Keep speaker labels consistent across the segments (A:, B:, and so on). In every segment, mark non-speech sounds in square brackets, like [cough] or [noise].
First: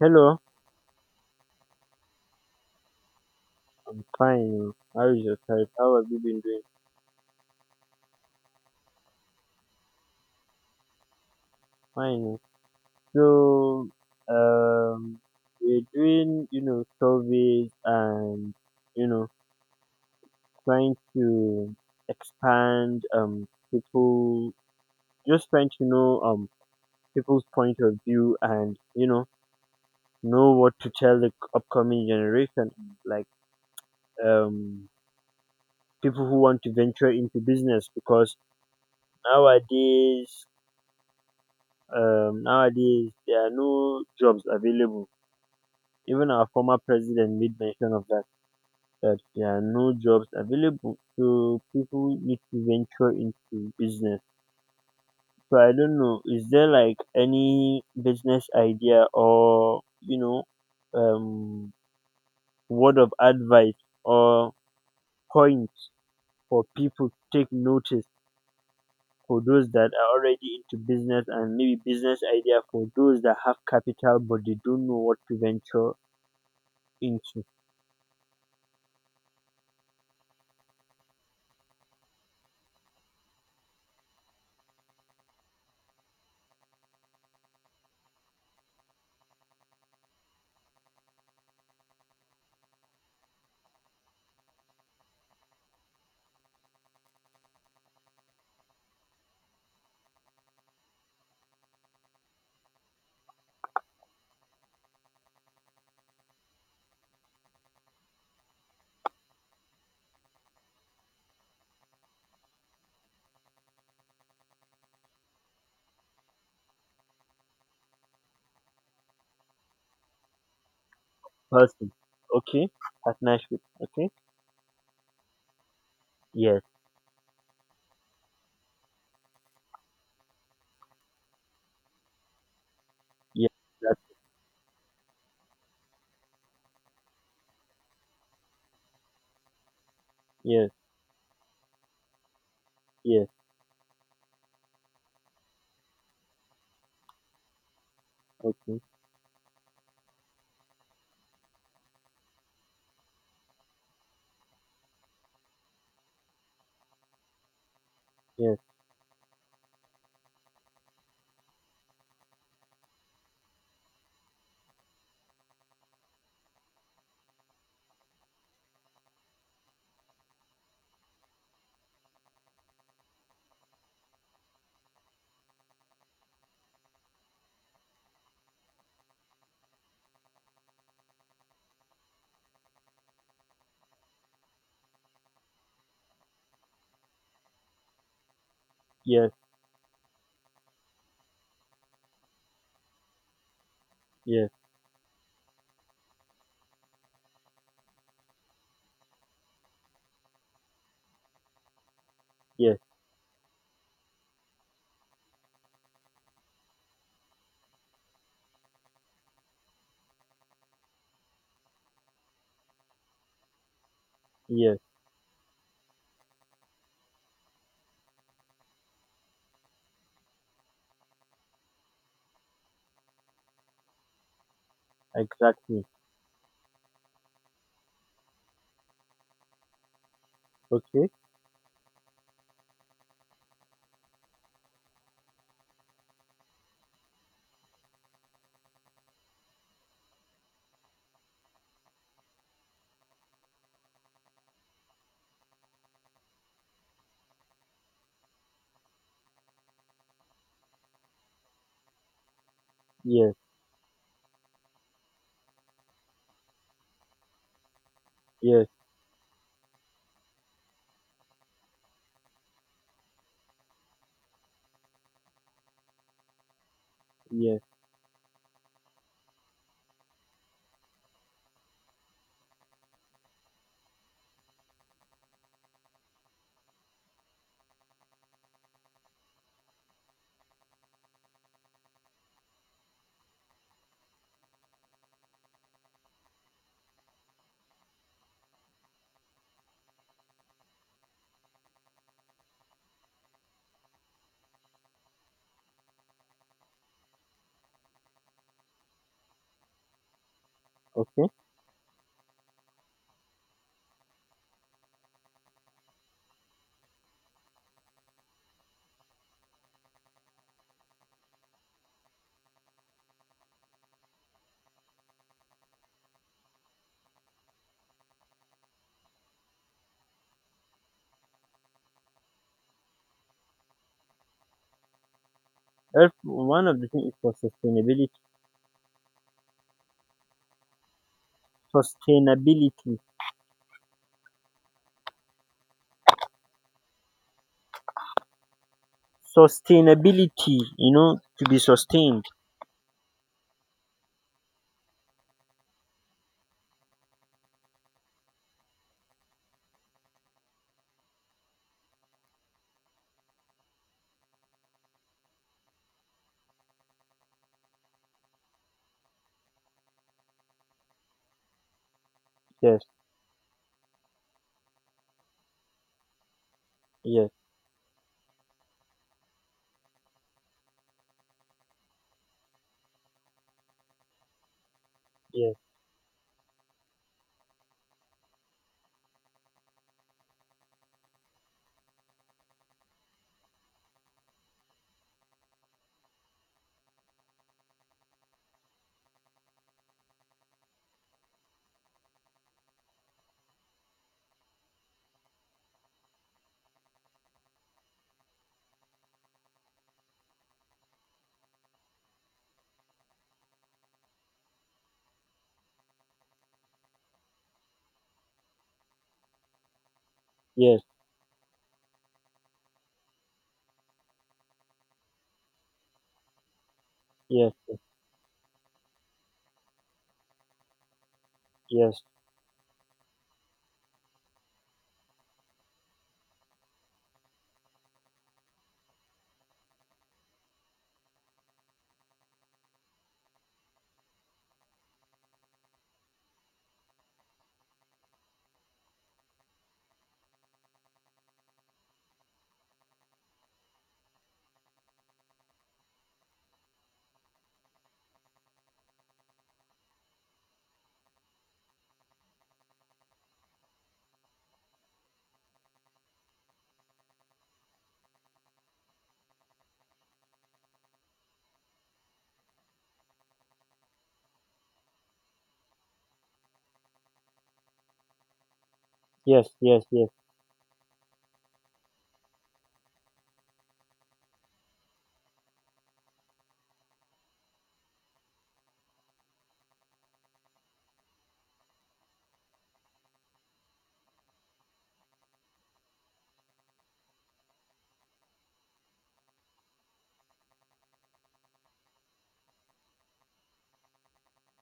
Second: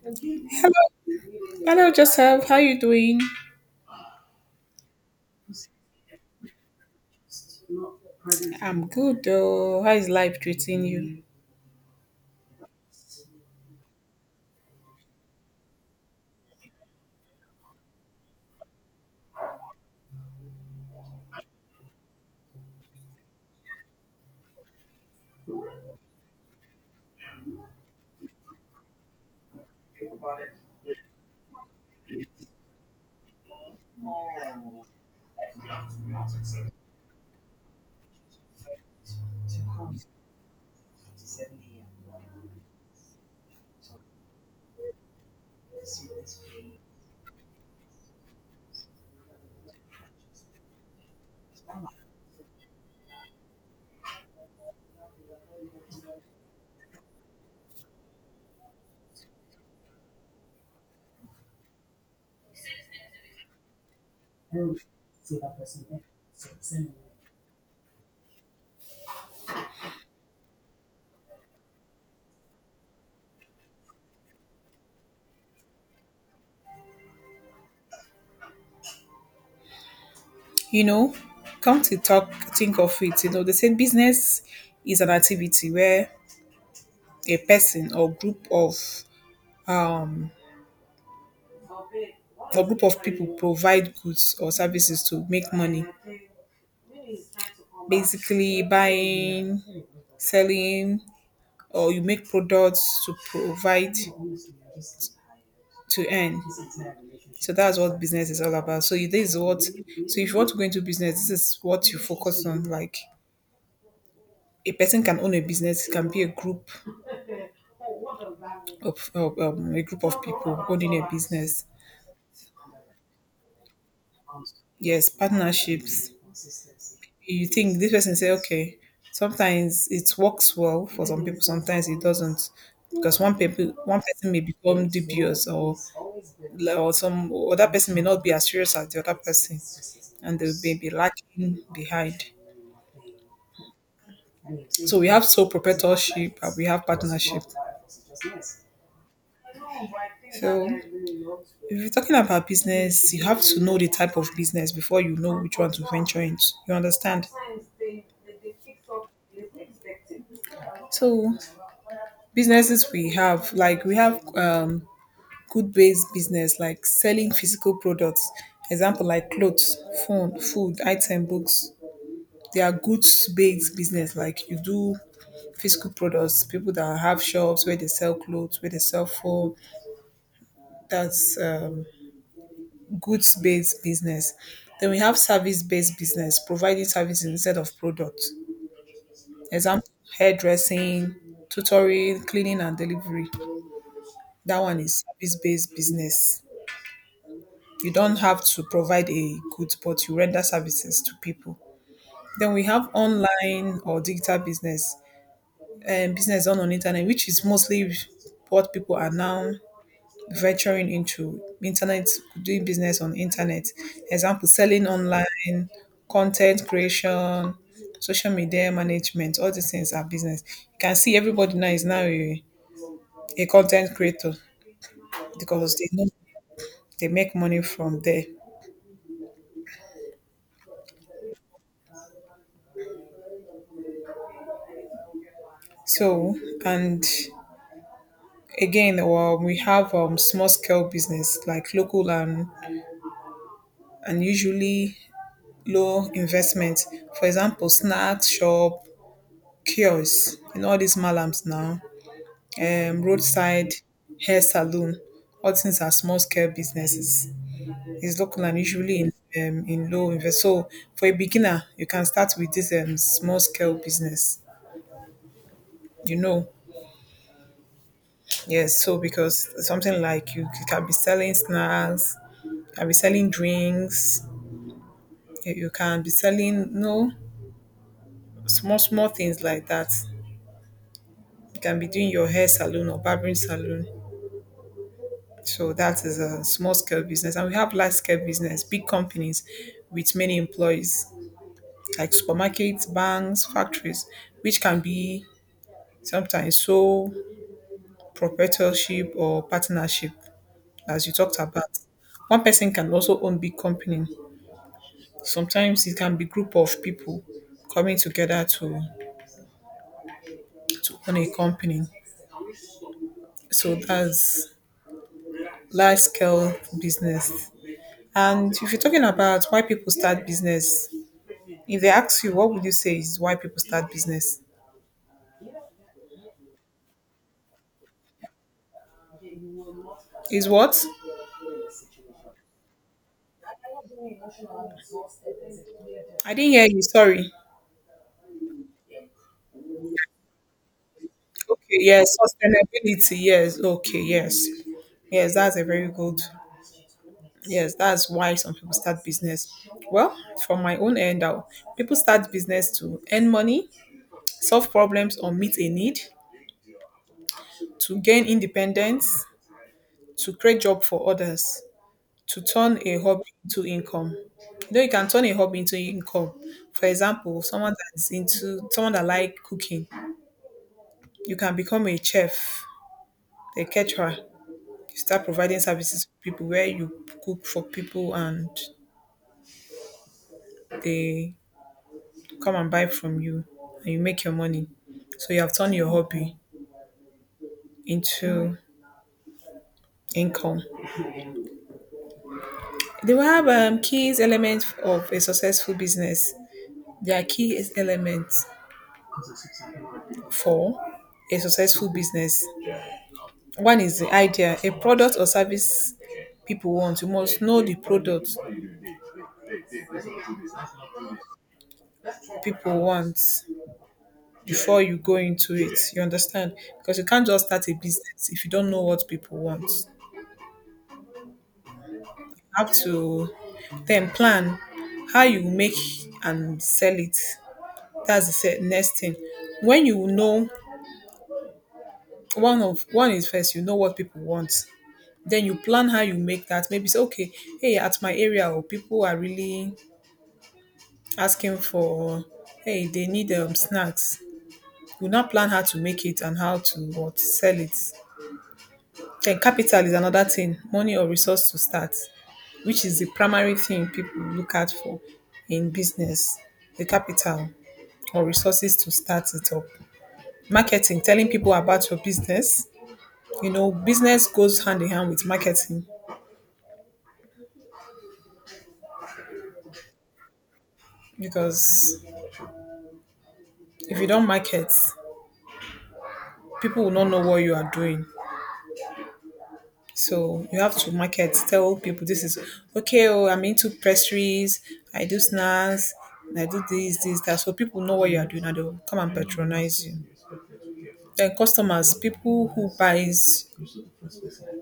A: Hello.
B: Hello, hello, Joseph. How you doing?
A: I'm fine. How is your side? How have you been doing?
B: I'm good. Oh, how is life treating you?
A: Fine. So, um, we're doing, you know, surveys and, you know, trying to expand, people, just trying to know, people's point of view and, you know what to tell the upcoming generation, like, um, people who want to venture into business because nowadays nowadays there are no jobs available. Even our former president made mention of that, that there are no jobs available. So people need to venture into business. So I don't know, is there like any business idea or, um, word of advice or points for people to take notice, for those that are already into business, and maybe business idea for those that have capital but they don't know what to venture into.
B: You know, Come to talk, think of it. They say business is an activity where a person or um group of people provide goods or services to make money. Basically, buying, selling, or you make products to provide to earn. So that's what business is all about. So this is what. So if you want to go into business, this is what you focus on. Like a person can own a business. It can be a group of people owning a business.
A: Person. Okay? Partnership. Okay?
B: Yes, partnerships.
A: Yes.
B: You think this person say, okay, sometimes it works well for some people, sometimes it doesn't, because
A: Yes. That,
B: one person may become dubious, or some other person may not be as serious as the other person, and they
A: yes.
B: may be lacking behind.
A: Yes.
B: So we have sole proprietorship and we have partnership.
A: Okay.
B: So if you're talking about business, you have to know the type of business before you know which one to venture into. You understand?
A: Yes.
B: So, businesses we have, like we have good based business, like selling physical products, example like clothes, phone, food, item, books. They are goods based business, like you do physical products, people that have shops where they sell clothes, where they sell phone. That's goods based business. Then we have service based business, providing services instead of products.
A: Yes.
B: Example, hairdressing, tutoring, cleaning and delivery.
A: Yes.
B: That one is service-based business. You don't have to provide a good, but you render services to people. Then we
A: Yes.
B: have online or digital business, and business done on internet, which is mostly what people are now venturing into internet, doing business on internet. Example,
A: Yes.
B: selling online, content creation, social media management, all these things are business. You can see everybody now is now a content creator because
A: Exactly.
B: they know they make money from there.
A: Okay?
B: So and again, well, we have small scale business like local and usually low investment. For example, snacks shop, kiosks, and all these malams now,
A: Yes.
B: roadside hair salon. All things are small scale businesses. It's local and
A: Yes.
B: usually in low invest. So for a beginner, you can start with this small scale business. You know,
A: Yes.
B: Yes, so because something like you can be selling snacks, you can be selling drinks, you can be selling no small small things like that. You can be doing your hair salon or barbering salon. So that is a small scale business, and we have large scale business, big companies with many employees, like supermarkets, banks, factories, which can be sometimes sole proprietorship or partnership, as you
A: Okay?
B: talked about. One person can also own big company. Sometimes it can be group of people coming together to own a company. So that's large scale business. And if you're talking about why people start business, if they ask you what would you say is why people start business,
A: If one of the things is for sustainability.
B: is what?
A: Sustainability.
B: I didn't hear you, sorry.
A: Sustainability. You know, to be
B: Okay, yes,
A: sustained.
B: sustainability. Yes. Okay. Yes, yes, that's a very good. Yes, that's why some people start business. Well, from my own end out, people start business to earn money, solve problems or meet a need, to gain independence, to create job for others, to turn
A: Yes.
B: a hobby into income. You know, you can turn a hobby into income. For
A: Yes.
B: example, someone that like cooking, you can become a chef, a caterer. You start
A: Yes.
B: providing services to people where you cook for people and they come and buy from you and you make your money. So you have turned your hobby into income. They will have key elements of a successful business. There are key elements for a successful business. One is the idea, a product or service people want. You must know the product
A: Yes.
B: people want before you go into it. You understand? Because you can't just
A: Yes.
B: start a business if you don't know what people want.
A: Yes.
B: Have to then plan how you make and sell it. That's the next thing. When you know one of one is first, you know what people want. Then you plan how you make that. Maybe say, okay, hey, at my area, or people are really asking for, hey, they need snacks. You now plan how to make it and how to what sell it. Then capital is another thing, money or resource to start, which is the primary thing people look out for in business. The capital or resources to start it up. Marketing, telling people about your business. Business goes hand in hand with marketing
A: Yes. Yes. Yes. Yes.
B: because if you don't market, people will not know what you are doing. So you have to market, tell people this is okay. Oh, I'm into pastries. I do snacks. I do this, this, that. So people know what you are doing, and they will come and patronize you. Then customers, people who buys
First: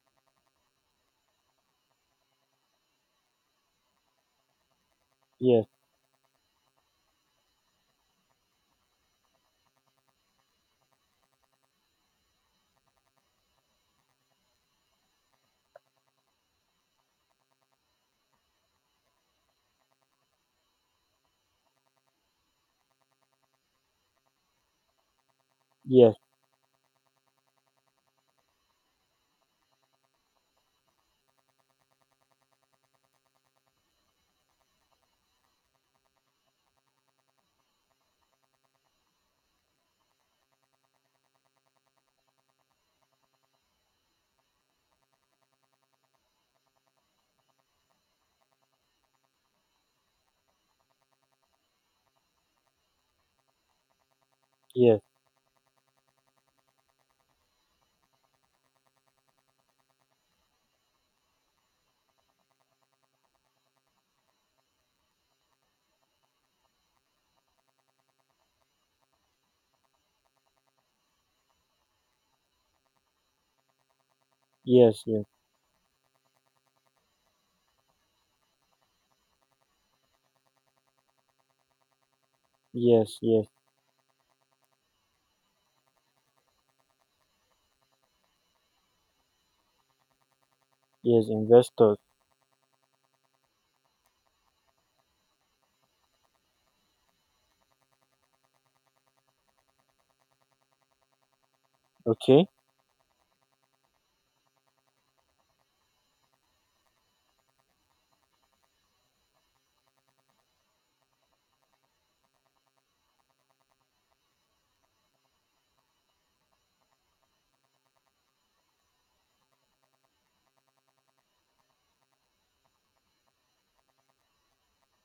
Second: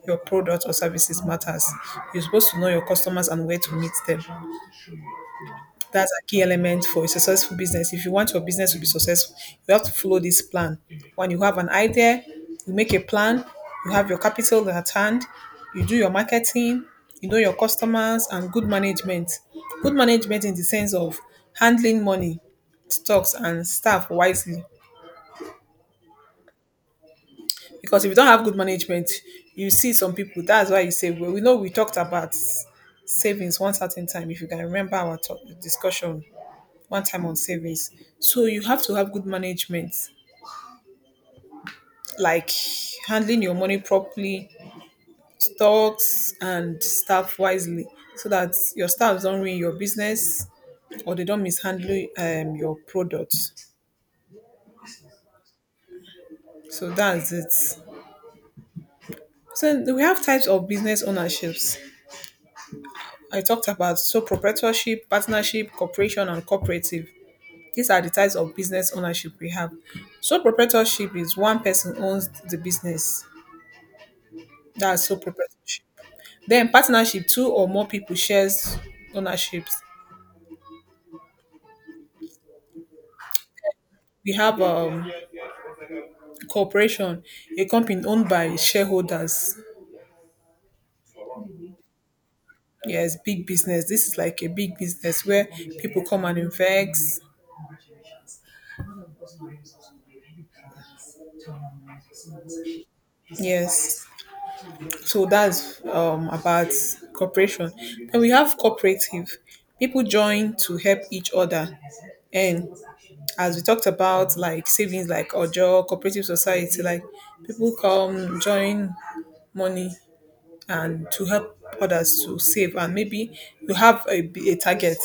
B: your product or services matters. You're supposed to know your customers and where to meet them. That's a key element for a successful business. If you want your business to be successful, you have to follow this plan. When you have an idea, you make a plan, you have your capital at hand, you do your marketing, you know your customers, and good management. Good management in the sense of handling money, stocks, and staff wisely.
A: Yes.
B: Because if you don't have good management, you see some people. That's why you say, well, we know we talked about savings one certain time. If you can remember our talk, discussion one time on savings. So you have to have good management, like handling your money properly, stocks and staff wisely, so that your staff don't ruin your business or they don't mishandle your products. So that's it. So we have types of business ownerships. I talked about so proprietorship, partnership, corporation, and cooperative. These are the types of business ownership we have. Sole proprietorship is one person owns the business.
A: Yes.
B: That's sole
A: Yes.
B: proprietorship. Then partnership, two or more people shares ownerships.
A: Yes. Yes. Yes.
B: We have corporation, a company owned by shareholders.
A: Yes. Investors.
B: Yes, big business. This is like a big business where people come and invest.
A: Okay?
B: Yes. So that's about corporation. Then we have cooperative. People join to help each other. And as we talked about, like savings, like Ojo, cooperative society, like people come, join money and to help others to save, and maybe you have a target.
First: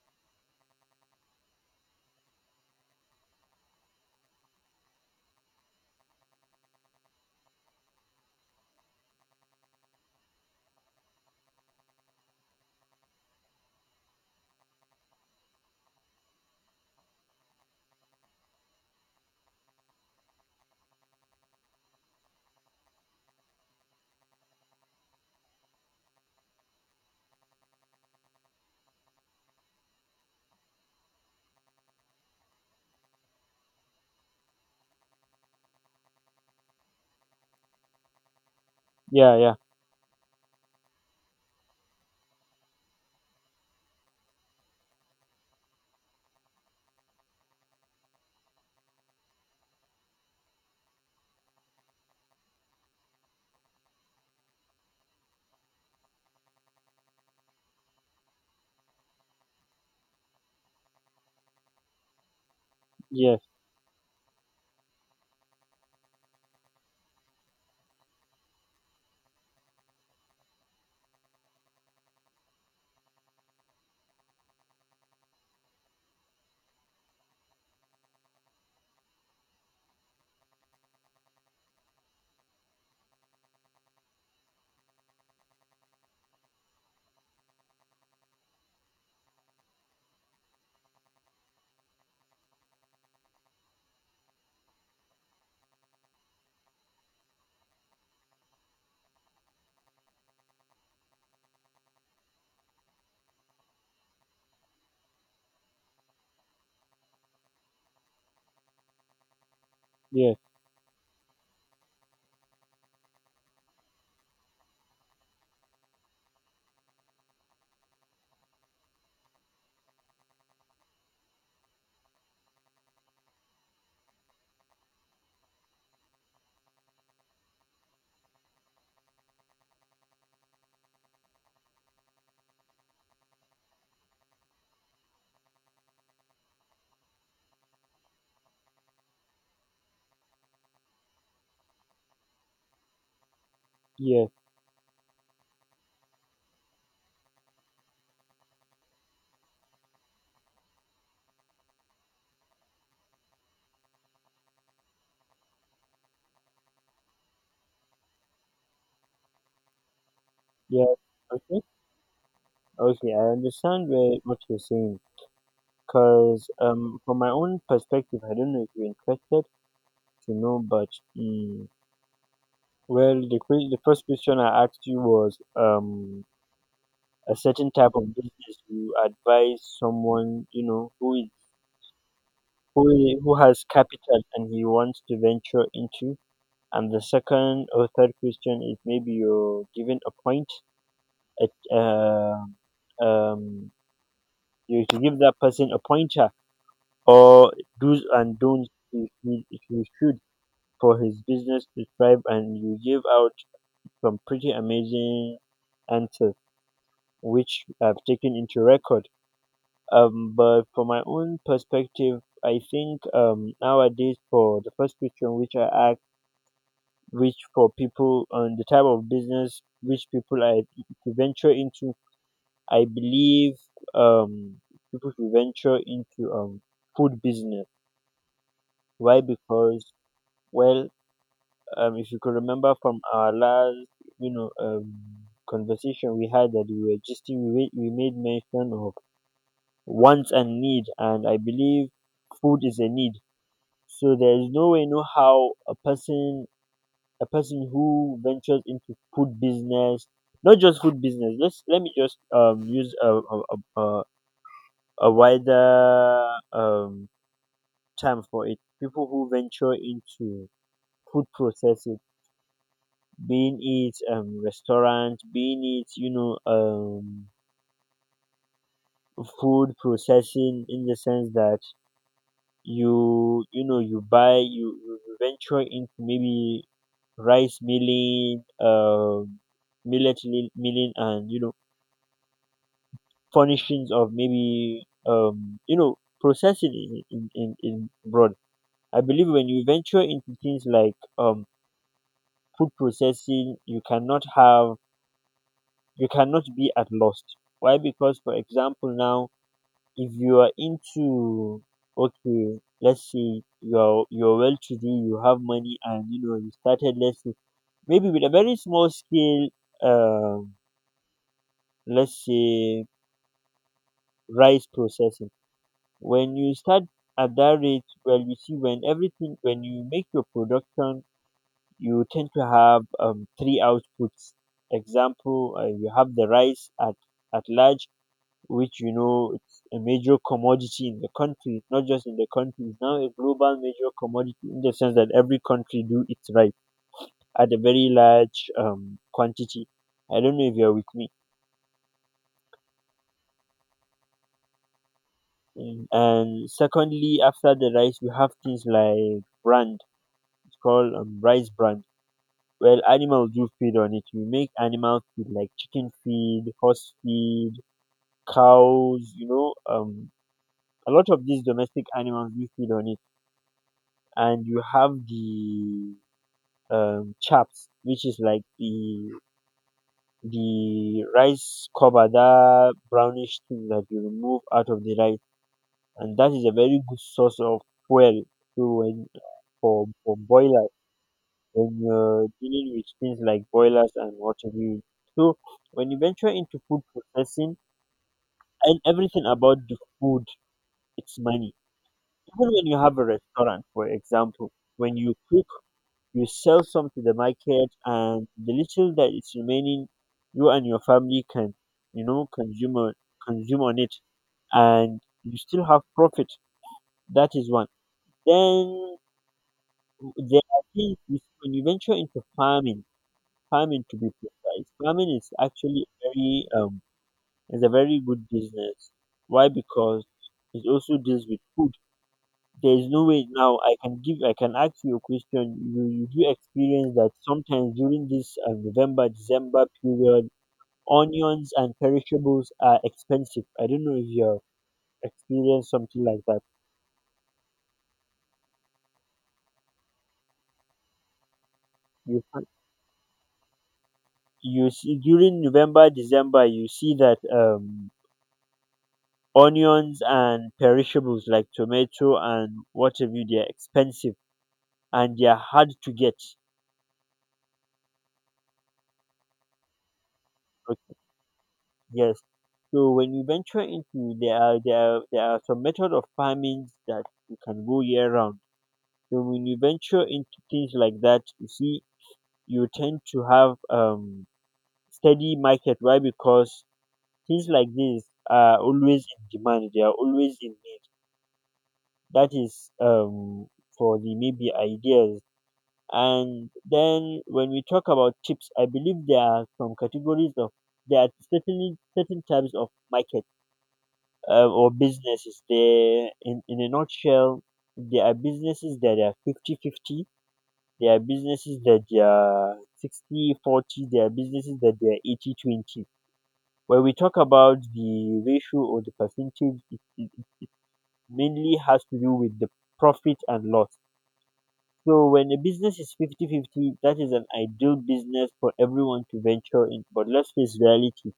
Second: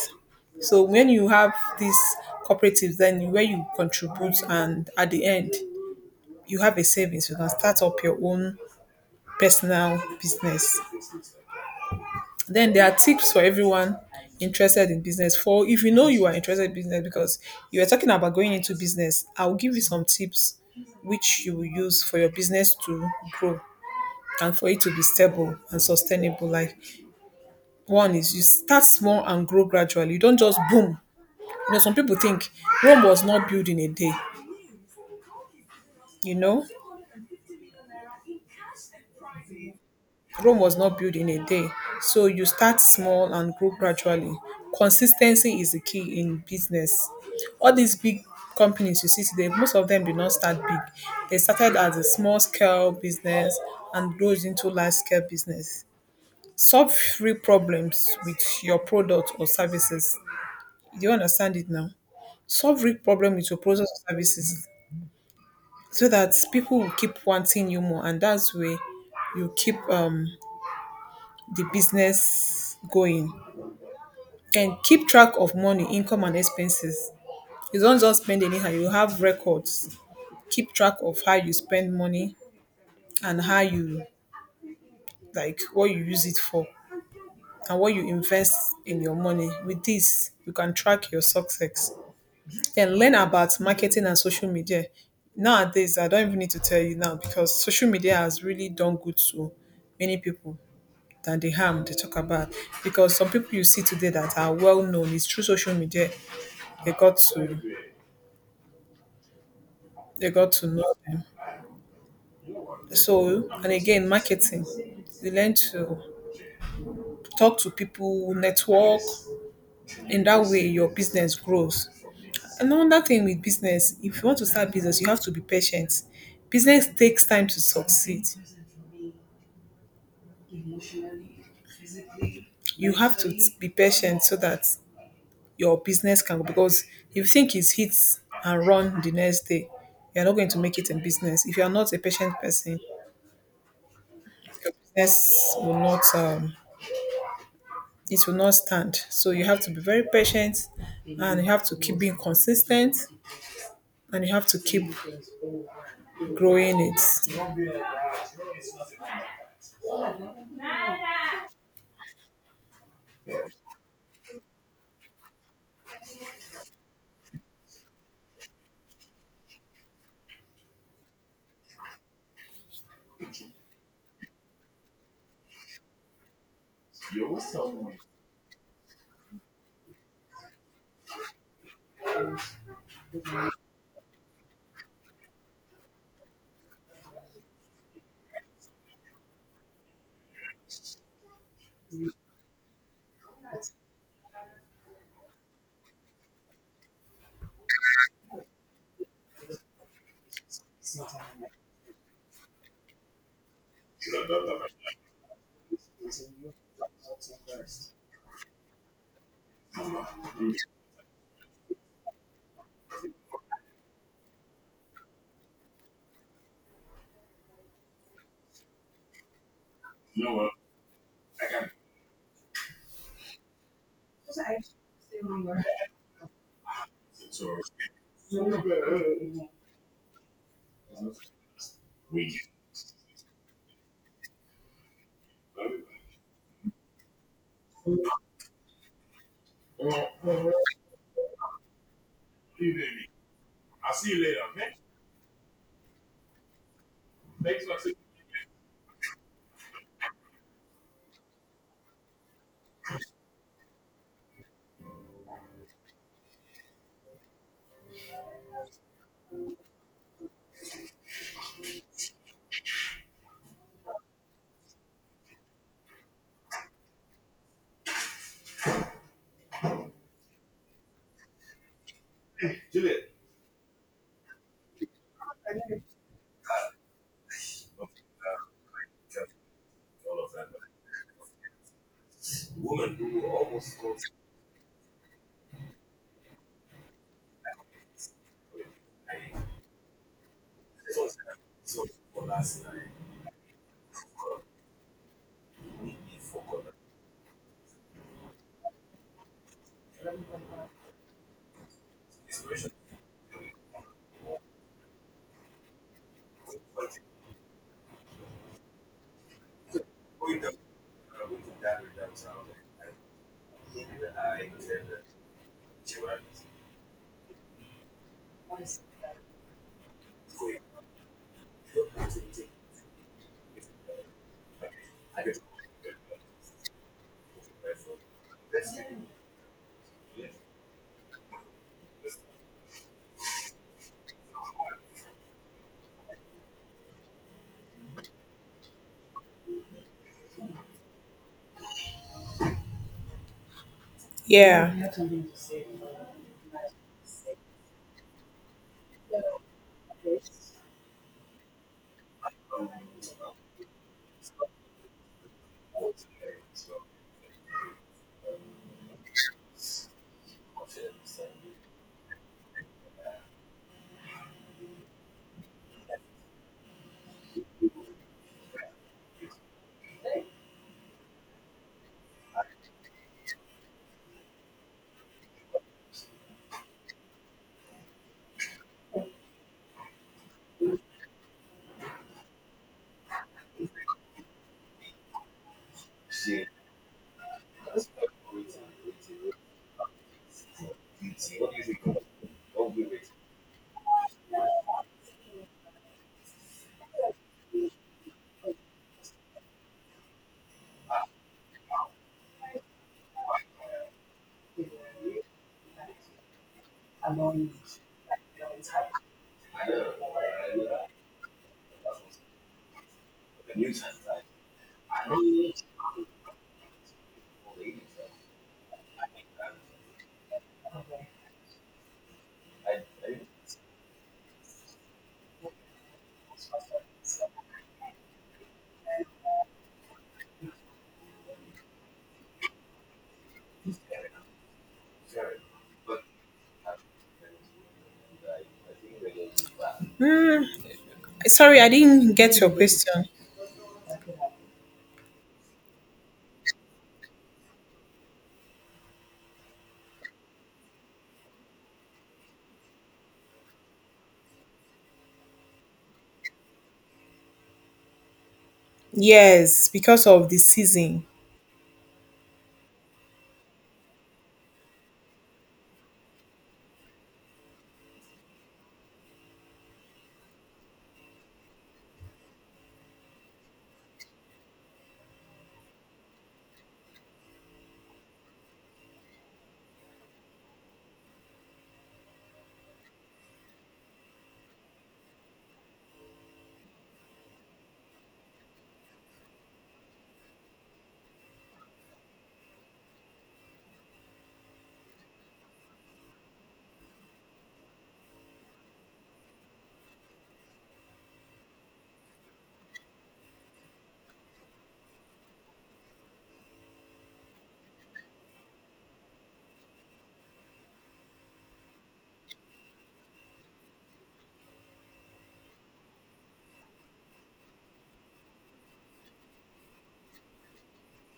B: So when you have these cooperatives, then where you contribute, and at the end you have a savings, you can start up your own personal business. Then there are tips for everyone interested in business, for if you know you are interested in business, because you are talking about going into business, I'll give you some tips which you will use for your business to grow and for it to be stable and sustainable, like, one is you start small and grow gradually. You don't just boom. You know, some people think Rome was not built in a day. You know,
A: Yeah, yeah,
B: Rome was not built in a day. So you start small and grow gradually. Consistency is the key in business. All these big companies you see today, most of them did not start big. They started as a small scale business and grows into large scale business. Solve real problems with your product or services. Do you understand it now? Solve real problem
A: yes,
B: with your products or services, so that people will keep wanting you more, and that's where you keep the business going, and keep track of money, income and expenses. You don't just spend anyhow, you have records. Keep track of how you spend money and how you, like, what you use it for and what you invest in your money. With this you can track your success. Then learn about marketing and social media. Nowadays, I don't even need to tell you now because social media has really done good to many people than the harm they talk about. Because some people you see today that are well known, it's through social media they got to they
A: yes,
B: got to know them. So and again, marketing, you learn to talk to people, network. In that way, your business grows. Another thing with business, if you want to start business, you have to be patient. Business takes time to succeed. You have to be patient so that your business can, because if you think it's hit and run the next day, you're not going to make it in business. If you're not a patient person,
A: yes,
B: your business will not it will not stand. So you have to be very patient, and you have to keep being consistent, and you have to keep growing it.
A: yes. Okay, okay, I understand what you're saying. Cause from my own perspective, I don't know if you're interested to know, but mm, well, the first question I asked you was a certain type of business you advise someone, you know, who has capital and he wants to venture into. And the second or third question is, maybe you're given a point at uh um you should give that person a pointer or do's and don'ts he should, for his business to thrive. And you give out some pretty amazing answers which I've taken into record. But from my own perspective, I think nowadays, for the first question which I asked, which for people on the type of business which people are to venture into, I believe um, people should venture into food business. Why? Because well, if you could remember from our last, you know, um, conversation we had that we were gisting, we made mention of wants and need, and I believe food is a need. So there is no way, no how a person who ventures into food business, not just food business. Let me just use a, a a wider um term for it. People who venture into food processing, being it restaurant, being it, you know, food processing, in the sense that you know, you you venture into maybe rice milling, milling, and, you know, furnishings of maybe, you know, processing in broad. I believe when you venture into things like food processing, you cannot be at lost. Why? Because for example now, if you are into, okay, let's say you're well to do, you have money, and you know you started, let's say maybe with a very small scale um let's say rice processing. When you start at that rate, well, you see, when everything, when you make your production, you tend to have three outputs. Example, you have the rice at large, which you know it's a major commodity in the country, not just in the country, it's now a global major commodity in the sense that every country do it right at a very large quantity. I don't know if you're with me.
B: Yeah.
A: Mm, and secondly, after the rice, we have things like brand. It's called rice brand. Well, animals do feed on it. We make animal feed like chicken feed, horse feed, cows. You know, a lot of these domestic animals do feed on it. And you have the chaps, which is like the rice cover, that brownish thing that you remove out of the rice, and that is a very good source of fuel. So when, for boilers, when you're dealing with things like boilers and what have you. So when you venture into food processing and everything about the food, it's money. Even when you have a restaurant, for example, when you cook, you sell some to the market, and the little that is remaining, you and your family can, you know, consume on it, and you still have profit. That is one. Then there are things which- when you venture into farming, farming to be precise, farming is actually very is a very good business. Why? Because it also deals with food. There's no way. Now I can ask you a question. You do experience that sometimes during this November December period, onions and perishables are expensive. I don't know if you have experienced something like that.
B: Sorry, I didn't
A: you
B: get
A: can-
B: your question.
A: you see, during November December, you see that onions and perishables like tomato and what have you, they're expensive and they're hard to get.
B: Yes, because of the
A: Okay?
B: season.
A: Yes. So when you venture into, there are, there are some method of farming that you can go year round. So when you venture into things like that, you see you tend to have steady market. Why? Because things like this are always in demand. They are always in need. That is for the maybe ideas. And then when we talk about tips, I believe there are some categories of, there are certainly certain types of market or businesses they, in a nutshell, there are businesses that are 50 50. There are businesses that they are 60 40. There are businesses that they are 80 20. When we talk about the ratio or the percentage, it mainly has to do with the profit and loss. So when a business is 50 50, that is an ideal business for everyone to venture in, but let's face reality,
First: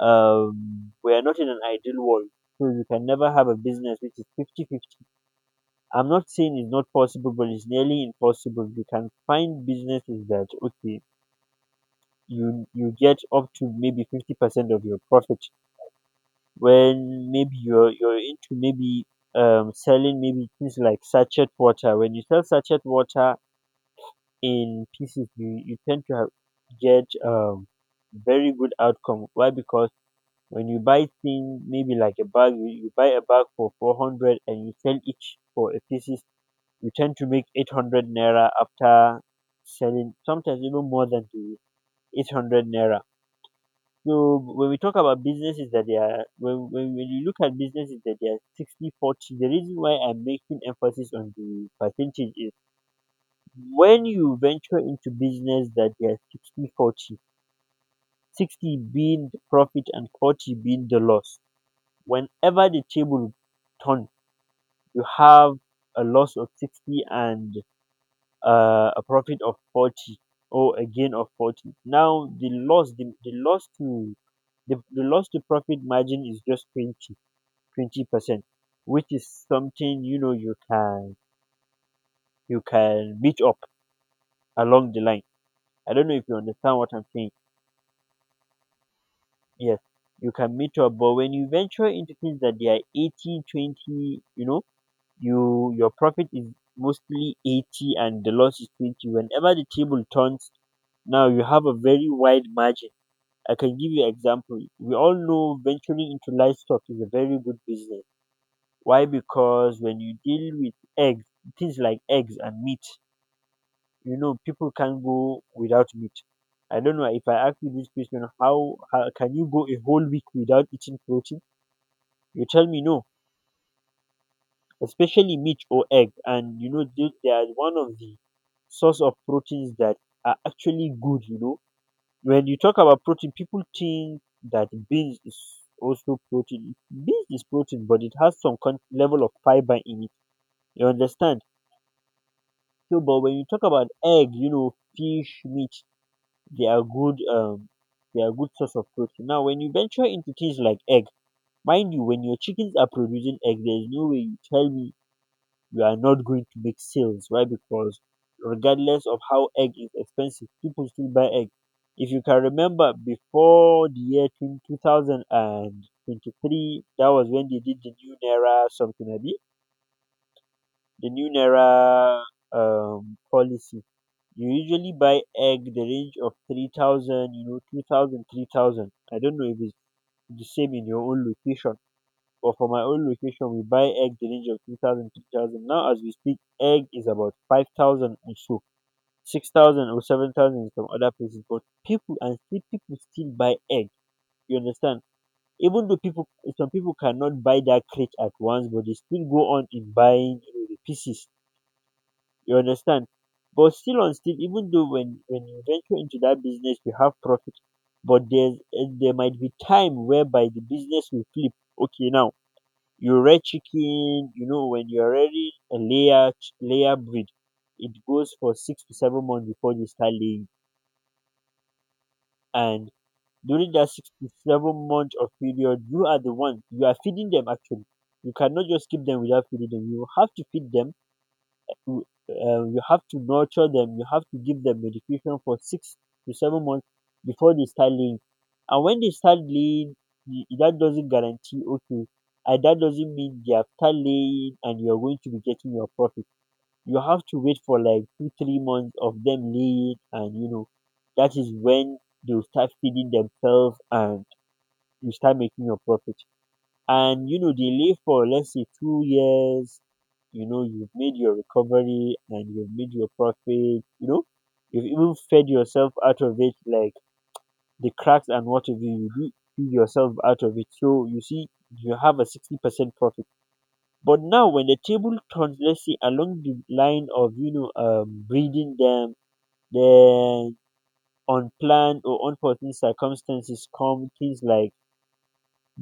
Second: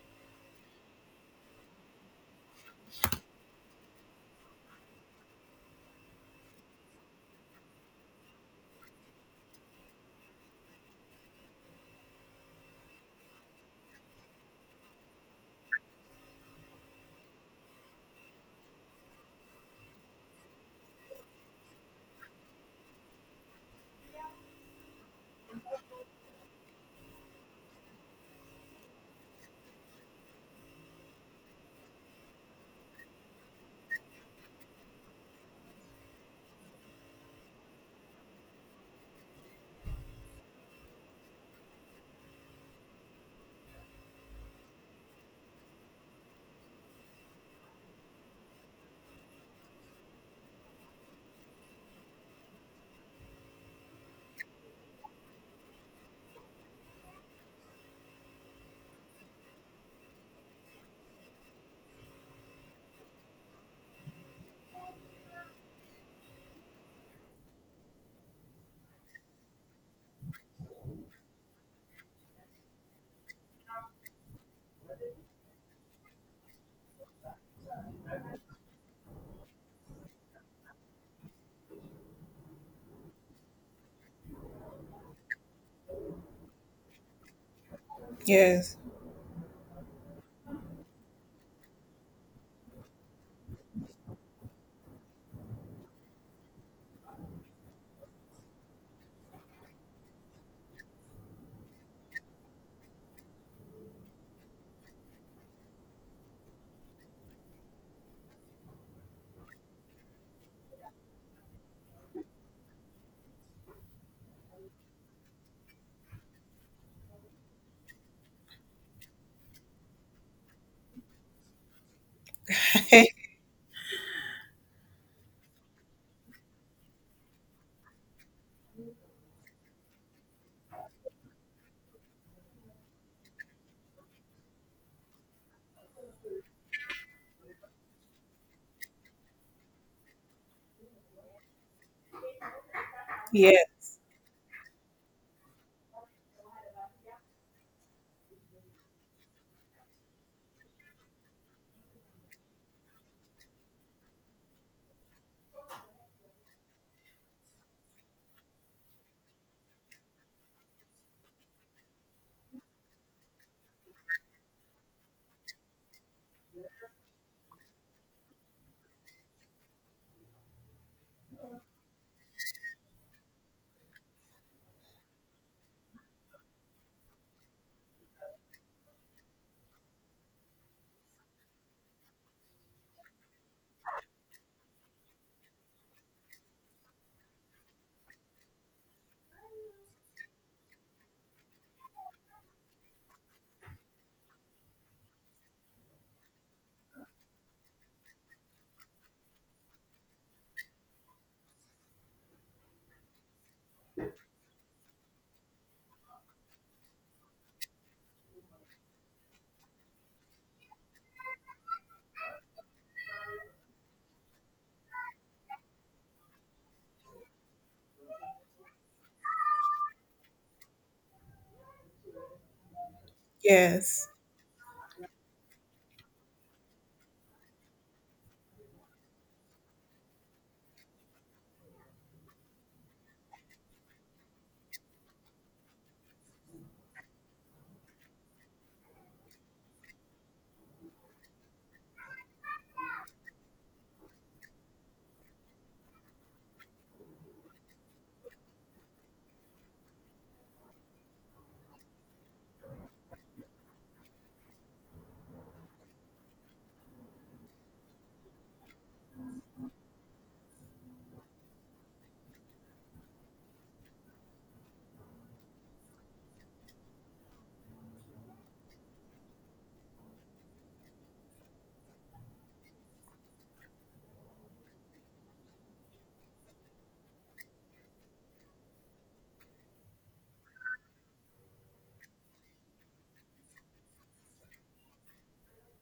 A: we are not in an ideal world. So you can never have a business which is 50 50. I'm not saying it's not possible, but it's nearly impossible. You can find businesses that, okay, you get up to maybe 50% of your profit when maybe you're into maybe selling maybe things like sachet water. When you sell sachet water in pieces, you tend to get very good outcome. Why? Because when you buy thing maybe like a bag, you buy a bag for 400 and you sell each for a pieces, you tend to make 800 naira after selling, sometimes even more than the 800 naira. So when we talk about businesses that they are, when you look at businesses that they are 60 40, the reason why I'm making emphasis on the percentage is, when you venture into business that they are 60 40, 60 being the profit and 40 being the loss, whenever the table turns you have a loss of 60 and a profit of 40, or a gain of 40. Now the the loss to profit margin is just 20%, which is something, you know, you can, you can meet up along the line. I don't know if you understand what I'm saying.
B: Yes.
A: Yes. You can meet up. But when you venture into things that they are 80 20, you know, you, your profit is mostly 80 and the loss is 20. Whenever the table turns, now you have a very wide margin. I can give you an example. We all know venturing into livestock is a very good business. Why? Because when you deal with eggs, things like eggs and meat, you know, people can't go without meat. I don't know if I ask you this question, how can you go a whole week without eating protein? You tell me no, especially meat or egg. And you know, they are one of the source of proteins that are actually good. You know, when you talk about protein, people think that beans is also protein. Beans is protein, but it has some level of fiber in it. You understand? So, but
B: [laughs]
A: when you talk about
B: Yes,
A: egg, you know, fish, meat, they are good. They are good source of protein. Now, when you venture into things like egg, mind you, when your chickens are producing egg, there is no way you tell me you are not going to make sales. Why? Because regardless of how egg is expensive, people still buy egg. If you can remember before the year 2023, that was when they did the new Naira something, abi? The new Naira policy. You usually buy egg the range of 3,000, you know, 2,000, 3,000. I don't know if it's the same in your own location. But for my own location, we buy egg the range of 2,000, 3,000. Now, as we speak, egg is about 5,000 or so, 6,000 or 7,000 in some other places. But people, and still people still buy egg. You understand? Even though people, some people cannot buy that crate at once, but they still go on in buying the pieces. You understand? But still on still, even though when you venture into that business, you have profit, but there might be time whereby the business will flip. Okay, now you red chicken, you know, when you're ready a layer breed, it goes for six to seven months before they start laying. And during that
B: yes,
A: six to seven months of period, you are feeding them actually. You cannot just keep them without feeding them. You have to feed them to you have to nurture them, you have to give them medication for six to seven months before they start laying. And when they start laying, that doesn't guarantee okay, and that doesn't mean they are start laying and you're going to be getting your profit. You have to wait for like 2 3 months of them laying, and you know that is when they'll start feeding themselves and you start making your profit. And you know they live for let's say 2 years, you know you've made your recovery and you've made your profit, you know you've even fed yourself out of it, like the cracks and what have you, you do feed yourself out of it. So you see, you have a 60% profit. But now when the table turns, let's say along the line of breeding them, then unplanned or unforeseen circumstances come, things like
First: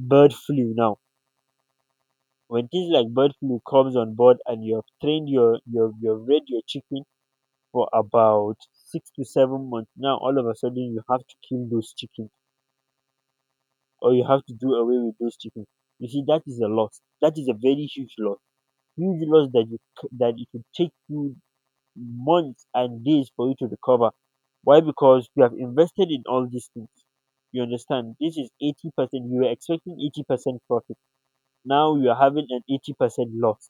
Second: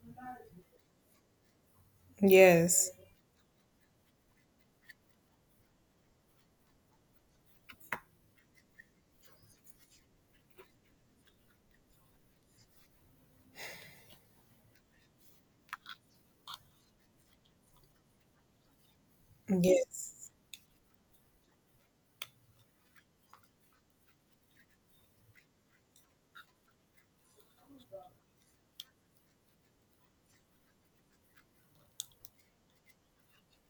A: bird flu. Now when
B: yes,
A: things like bird flu comes on board and you have trained your have bred your chicken for about six to seven months, now all of a sudden you have to kill those chickens or you have to do away with those chickens. You see, that is a loss. That is a very huge loss. Huge loss that
B: yes.
A: that it will take you months and days for you to recover. Why? Because you have invested in all these things. You understand? This is 80%. You were expecting 80% profit. Now you are having an 80% loss.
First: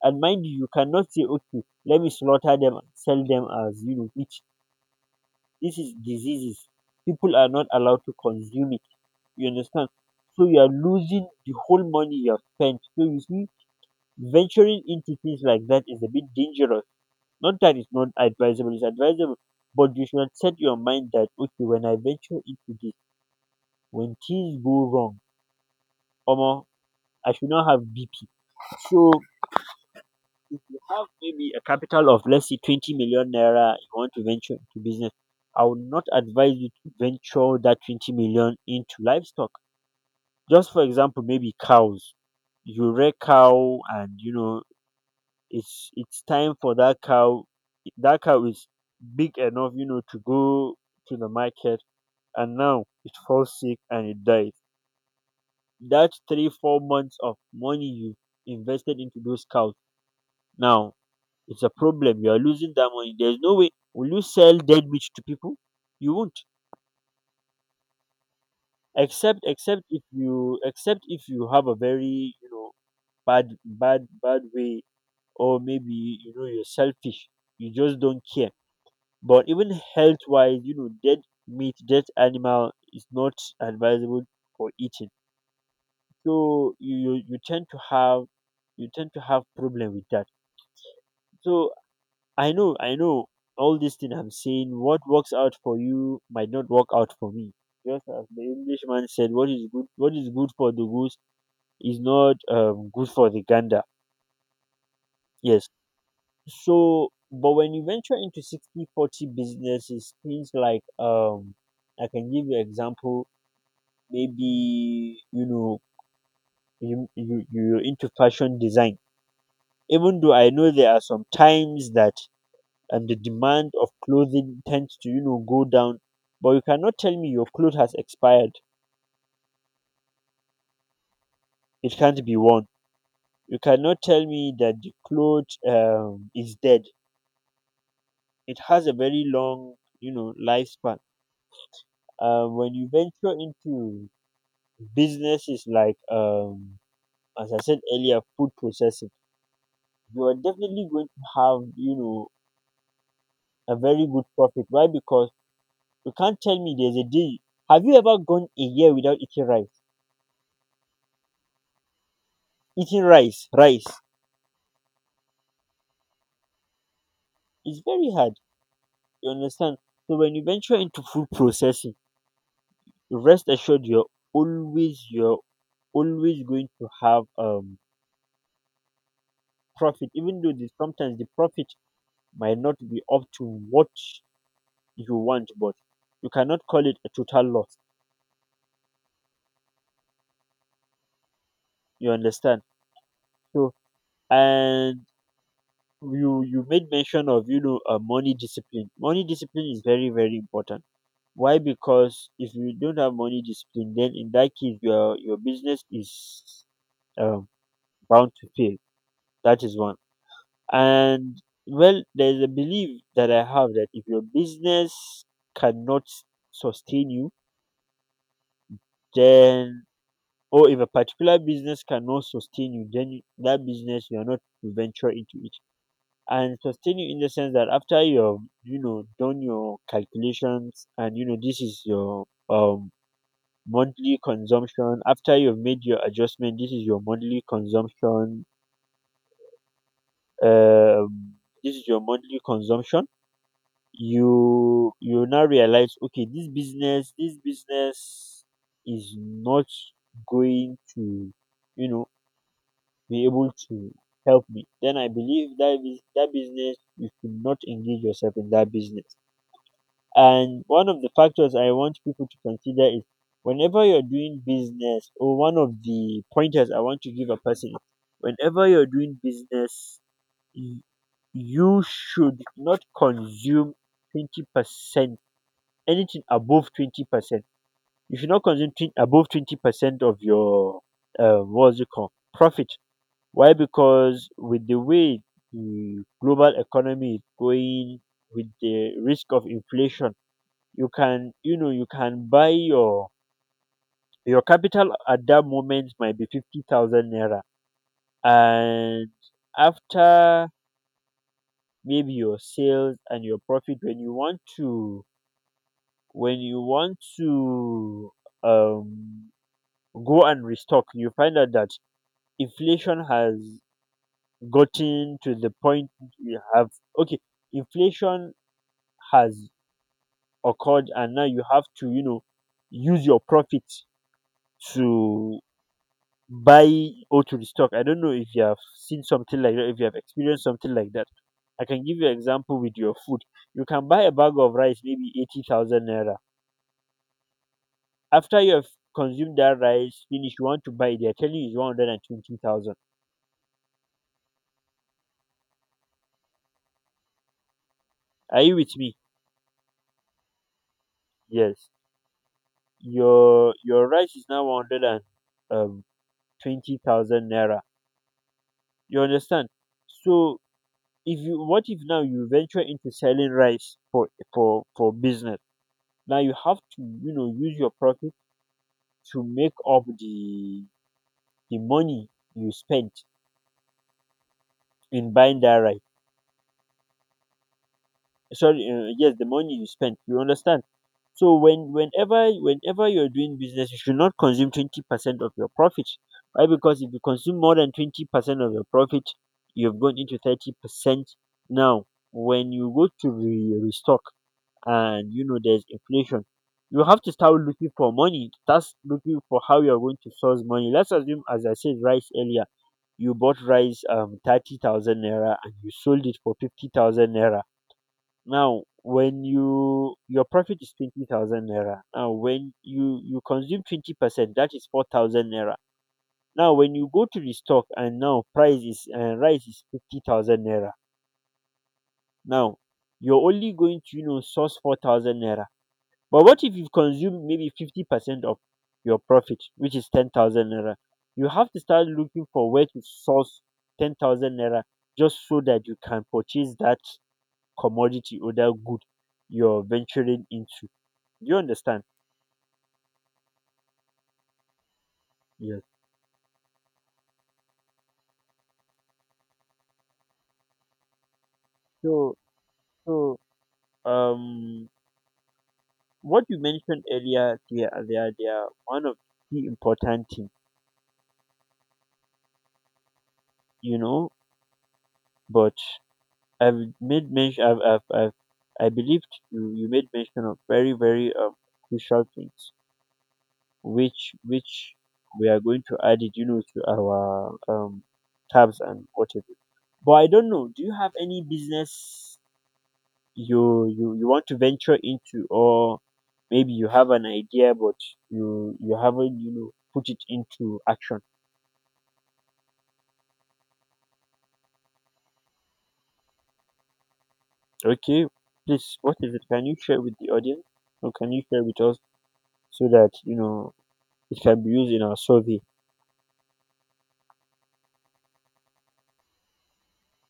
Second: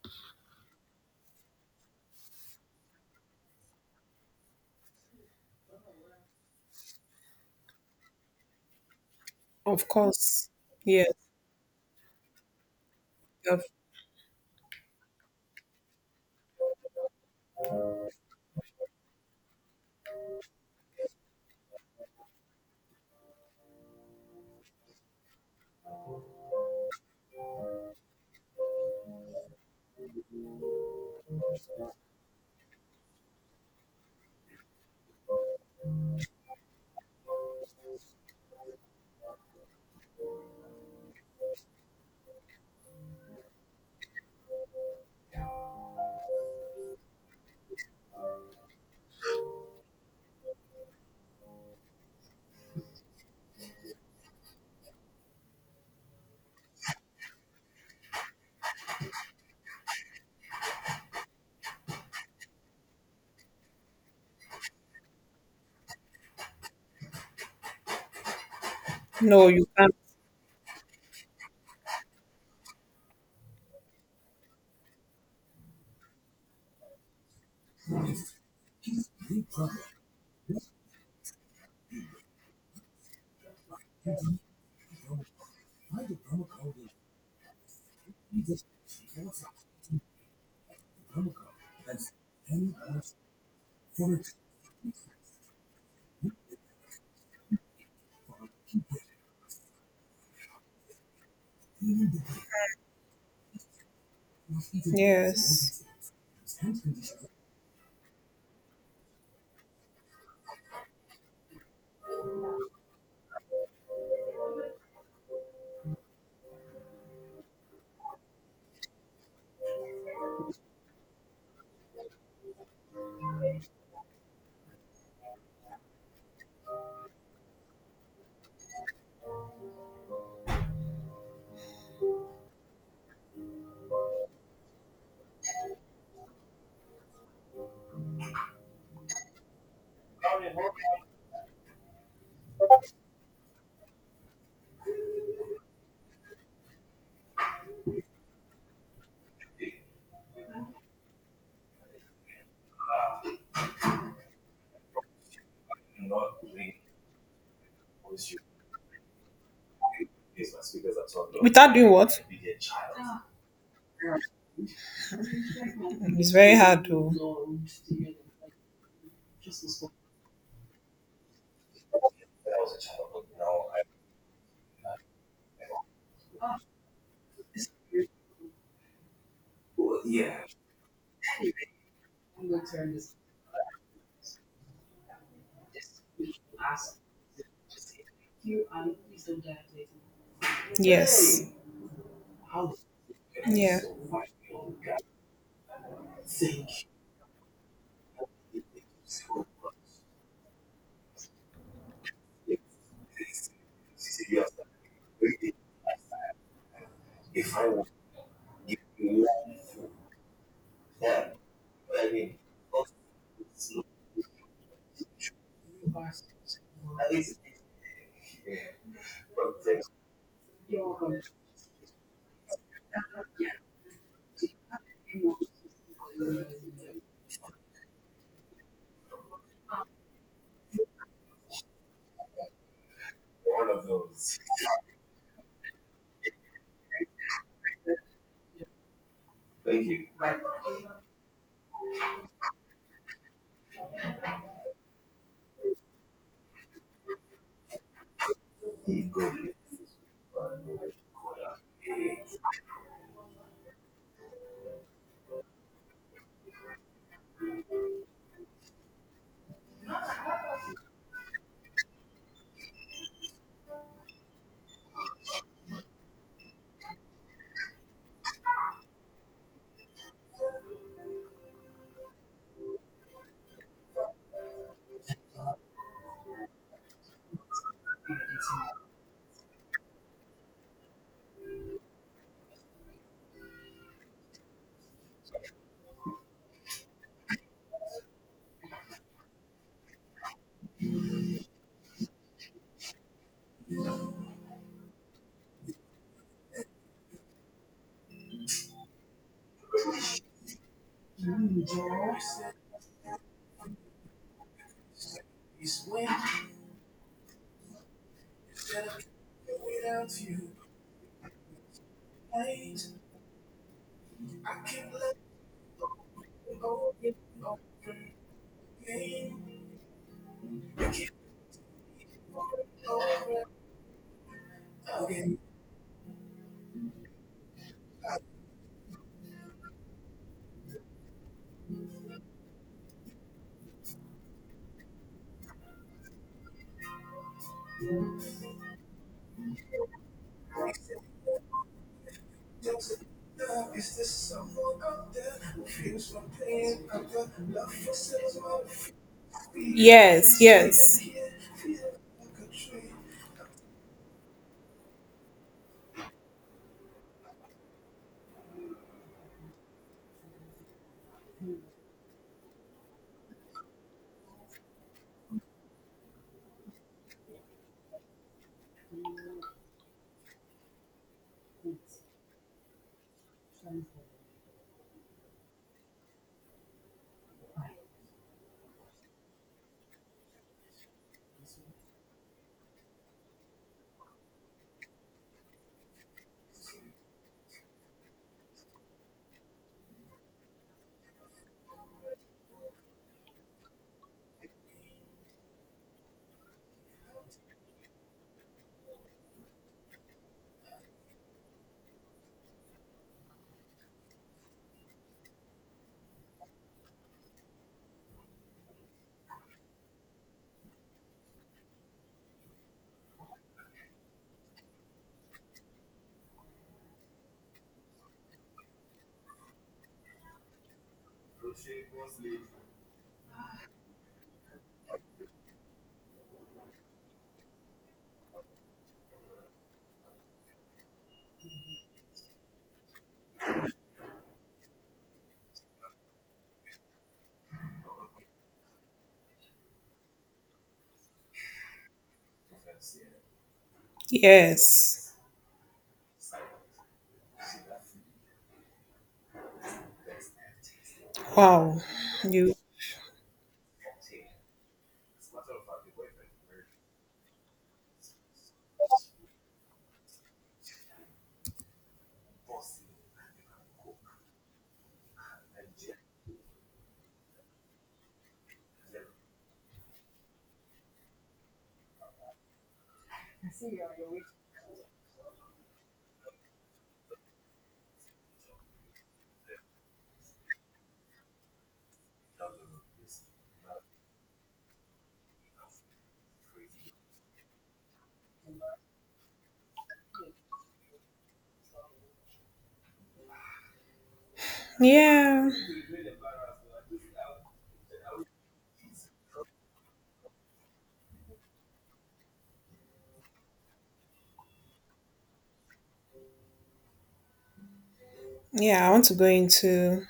A: And mind you, you cannot say, okay, let me slaughter them and sell them as, you know, which this is diseases. People are not allowed to consume it. You
B: Of
A: understand? So
B: course.
A: you are
B: Yes.
A: losing the whole money you have spent. So you see,
B: Of-
A: venturing into things like that is a bit dangerous. Not that it's not advisable, it's advisable. But you should set your mind that okay, when I venture into this, when things go wrong, Omo, I should not have BP. So if you have maybe a capital of let's say 20 million naira you want to venture into business, I would not advise you to venture that 20 million into livestock. Just for example, maybe cows. You rear cow and you know it's time for that cow, that cow is big enough, you know, to go to the market, and now it falls sick and it dies. That three, 4 months of money you invested into those cows now, it's a problem. You are losing that money. There's no way. Will you sell dead meat to people? You won't. Except,
B: No, you can't.
A: except if you have a very, you know, bad way, or maybe you know you're selfish. You just don't care. But even health-wise, you know, dead meat, dead animal is not advisable for eating. So you tend to have you tend to have problem with that. So I know all this thing I'm saying, what works out for you might not work out for me. Just as the Englishman said, what is good for the goose is not good for the gander. Yes.
B: Yes.
A: So but when you venture into sixty forty 40 businesses, things like um, I can give you example, maybe you know you're into fashion design. Even though I know there are some times that and the demand of clothing tends to you know go down, but you cannot tell me your cloth has expired, it can't be worn. You cannot tell me that the cloth is dead. It has a very long, you know, lifespan. When you venture into businesses like as I said earlier, food processing, you are definitely going to have, you know, a very good profit. Why? Because you can't tell me there's a day, have you ever gone a year without eating rice,
B: Without doing what?
A: rice?
B: It's very hard to.
A: It's very hard, you understand? So when you venture into food processing, rest assured you're always going to have profit, even though sometimes the profit might not be up to what you want, but you cannot call it a total loss.
B: Yes.
A: You understand? So
B: Yeah.
A: and you made mention of, you know, money discipline. Money discipline is very very important. Why? Because if you don't have money discipline, then in that case your business is um, bound to pay. That is one. And well, there's a belief that I have that if your business cannot sustain you, then or if a particular business cannot sustain you, then that business you are not to venture into it. And sustain you in the sense that after you've, you know, done your calculations and you know this is your monthly consumption, after you've made your adjustment this is your monthly consumption, um this is your monthly consumption you you now realize okay this business is not going to, you know, be able to help me, then I believe that is that business you should not engage yourself in that business. And one of the factors I want people to consider is whenever you're doing business, or one of the pointers I want to give a person is, whenever you're doing business you should not consume 20%, anything above 20%. You should not consume above 20% of your what's it called, profit. Why? Because with the way the global economy is going, with the risk of inflation, you can, you know, you can buy your capital at that moment might be 50,000 naira, and after maybe your sales and your profit, when you want to when you want to um, go and restock, you find out that inflation has gotten to the point you have. Okay, inflation has occurred, and now you have to, you know, use your profit to buy or to restock. I don't know if you have seen something like that, if you have experienced something like that. I can give you an example with your food. You can buy a bag of rice, maybe 80,000 naira. After you have consumed that rice finish, you want to buy it, they're telling you it's 120,000. Are you with me?
B: Yes. Yes.
A: Yes. Your rice is now 120,000 naira. You understand? So if you, what if now you venture into selling rice for business? Now you have to, you know, use your profit to make up the money you spent in buying that rice. Sorry, yes, the money you spent, you understand? So whenever you're doing business, you should not consume 20% of your profit. Why? Because if you consume more than 20% of your profit, you've gone into 30%. Now when you go to restock, and you know there's inflation, you have to start looking for money, that's looking for how you're going to source money. Let's assume, as I said rice earlier, you bought rice 30,000 naira and you sold it for 50,000 naira. Now, when you, your profit is 20,000 naira. Now, when you consume 20%, that is 4,000 naira. Now, when you go to the stock and now price is, rice is 50,000 naira. Now, you're only going to, you know, source 4,000 naira. But what if you've consumed maybe 50% of your profit, which is 10,000 naira? You have to start looking for where to source 10,000 naira, just so that you can purchase that commodity or that good you're venturing into. Do you understand?
B: Yes.
A: Yes.
B: Wow.
A: So
B: You.
A: so um, what you mentioned earlier, they are, they are one of the important things, you know. But I've made mention, I've, I believed you, you made mention of very, very crucial things, which we are going to add it, you know, to our tabs and whatever. But I don't know. Do you have any business you want to venture into, or maybe you have an idea but you haven't put it into action?
B: Yeah.
A: Okay, please, what is it? Can you share with the audience, or can you share with us so that it can be used in our survey?
B: Yeah. I want to go into,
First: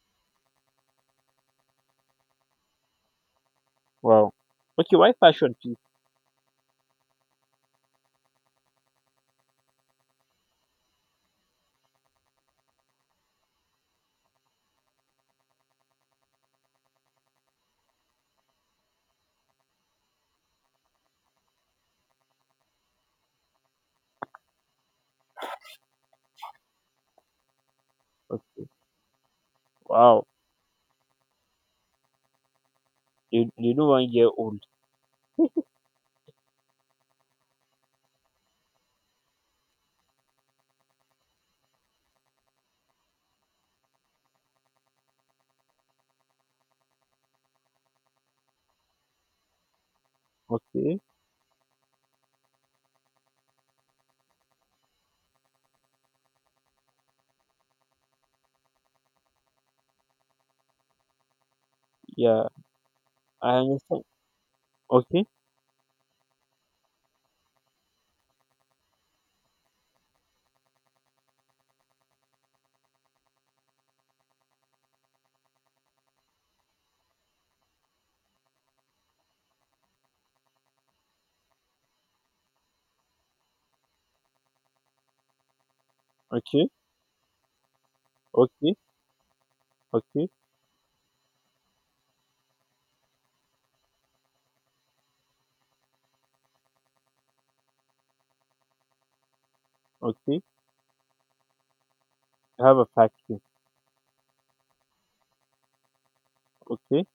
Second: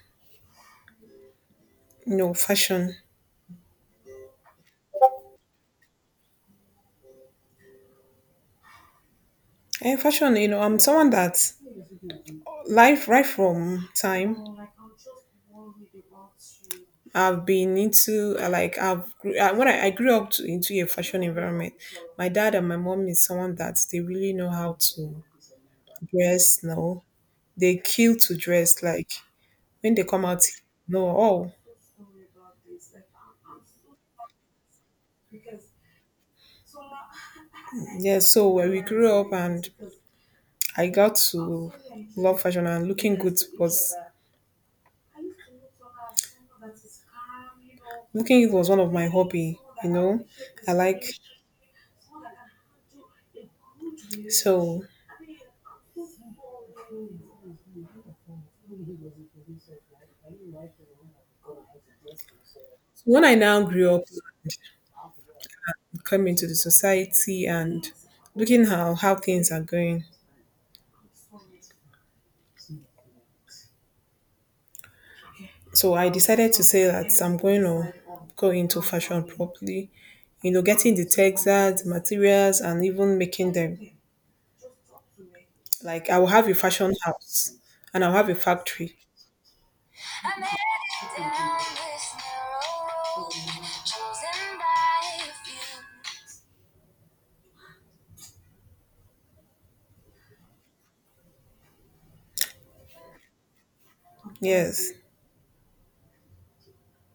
B: you know, fashion.
A: Wow, okay, why fashion, please?
B: And fashion. You know, I'm someone that, life right from time, I've been into, I like, when I grew up to, into a fashion environment. My dad and my mom is someone that they really know how to dress. Now they kill to
A: Okay,
B: dress. Like, when they come
A: wow,
B: out, no, oh
A: they know 1 year old.
B: yeah. So when we grew up and I got to love fashion and looking good was, cooking it was one of my hobby, you know. I
A: Okay,
B: like, so
A: yeah,
B: when I
A: I
B: now grew up,
A: understand. Okay.
B: coming into the society and looking how things are going. So I decided to say that I'm going to go into fashion properly. You know, getting the textiles, the materials and even making them. Like, I will have a
A: Okay.
B: fashion house and I'll have a
A: Okay.
B: factory.
A: Okay.
B: I'm headed down this narrow road, chosen by a few.
A: Okay, you have a factory?
B: Yes.
A: Okay.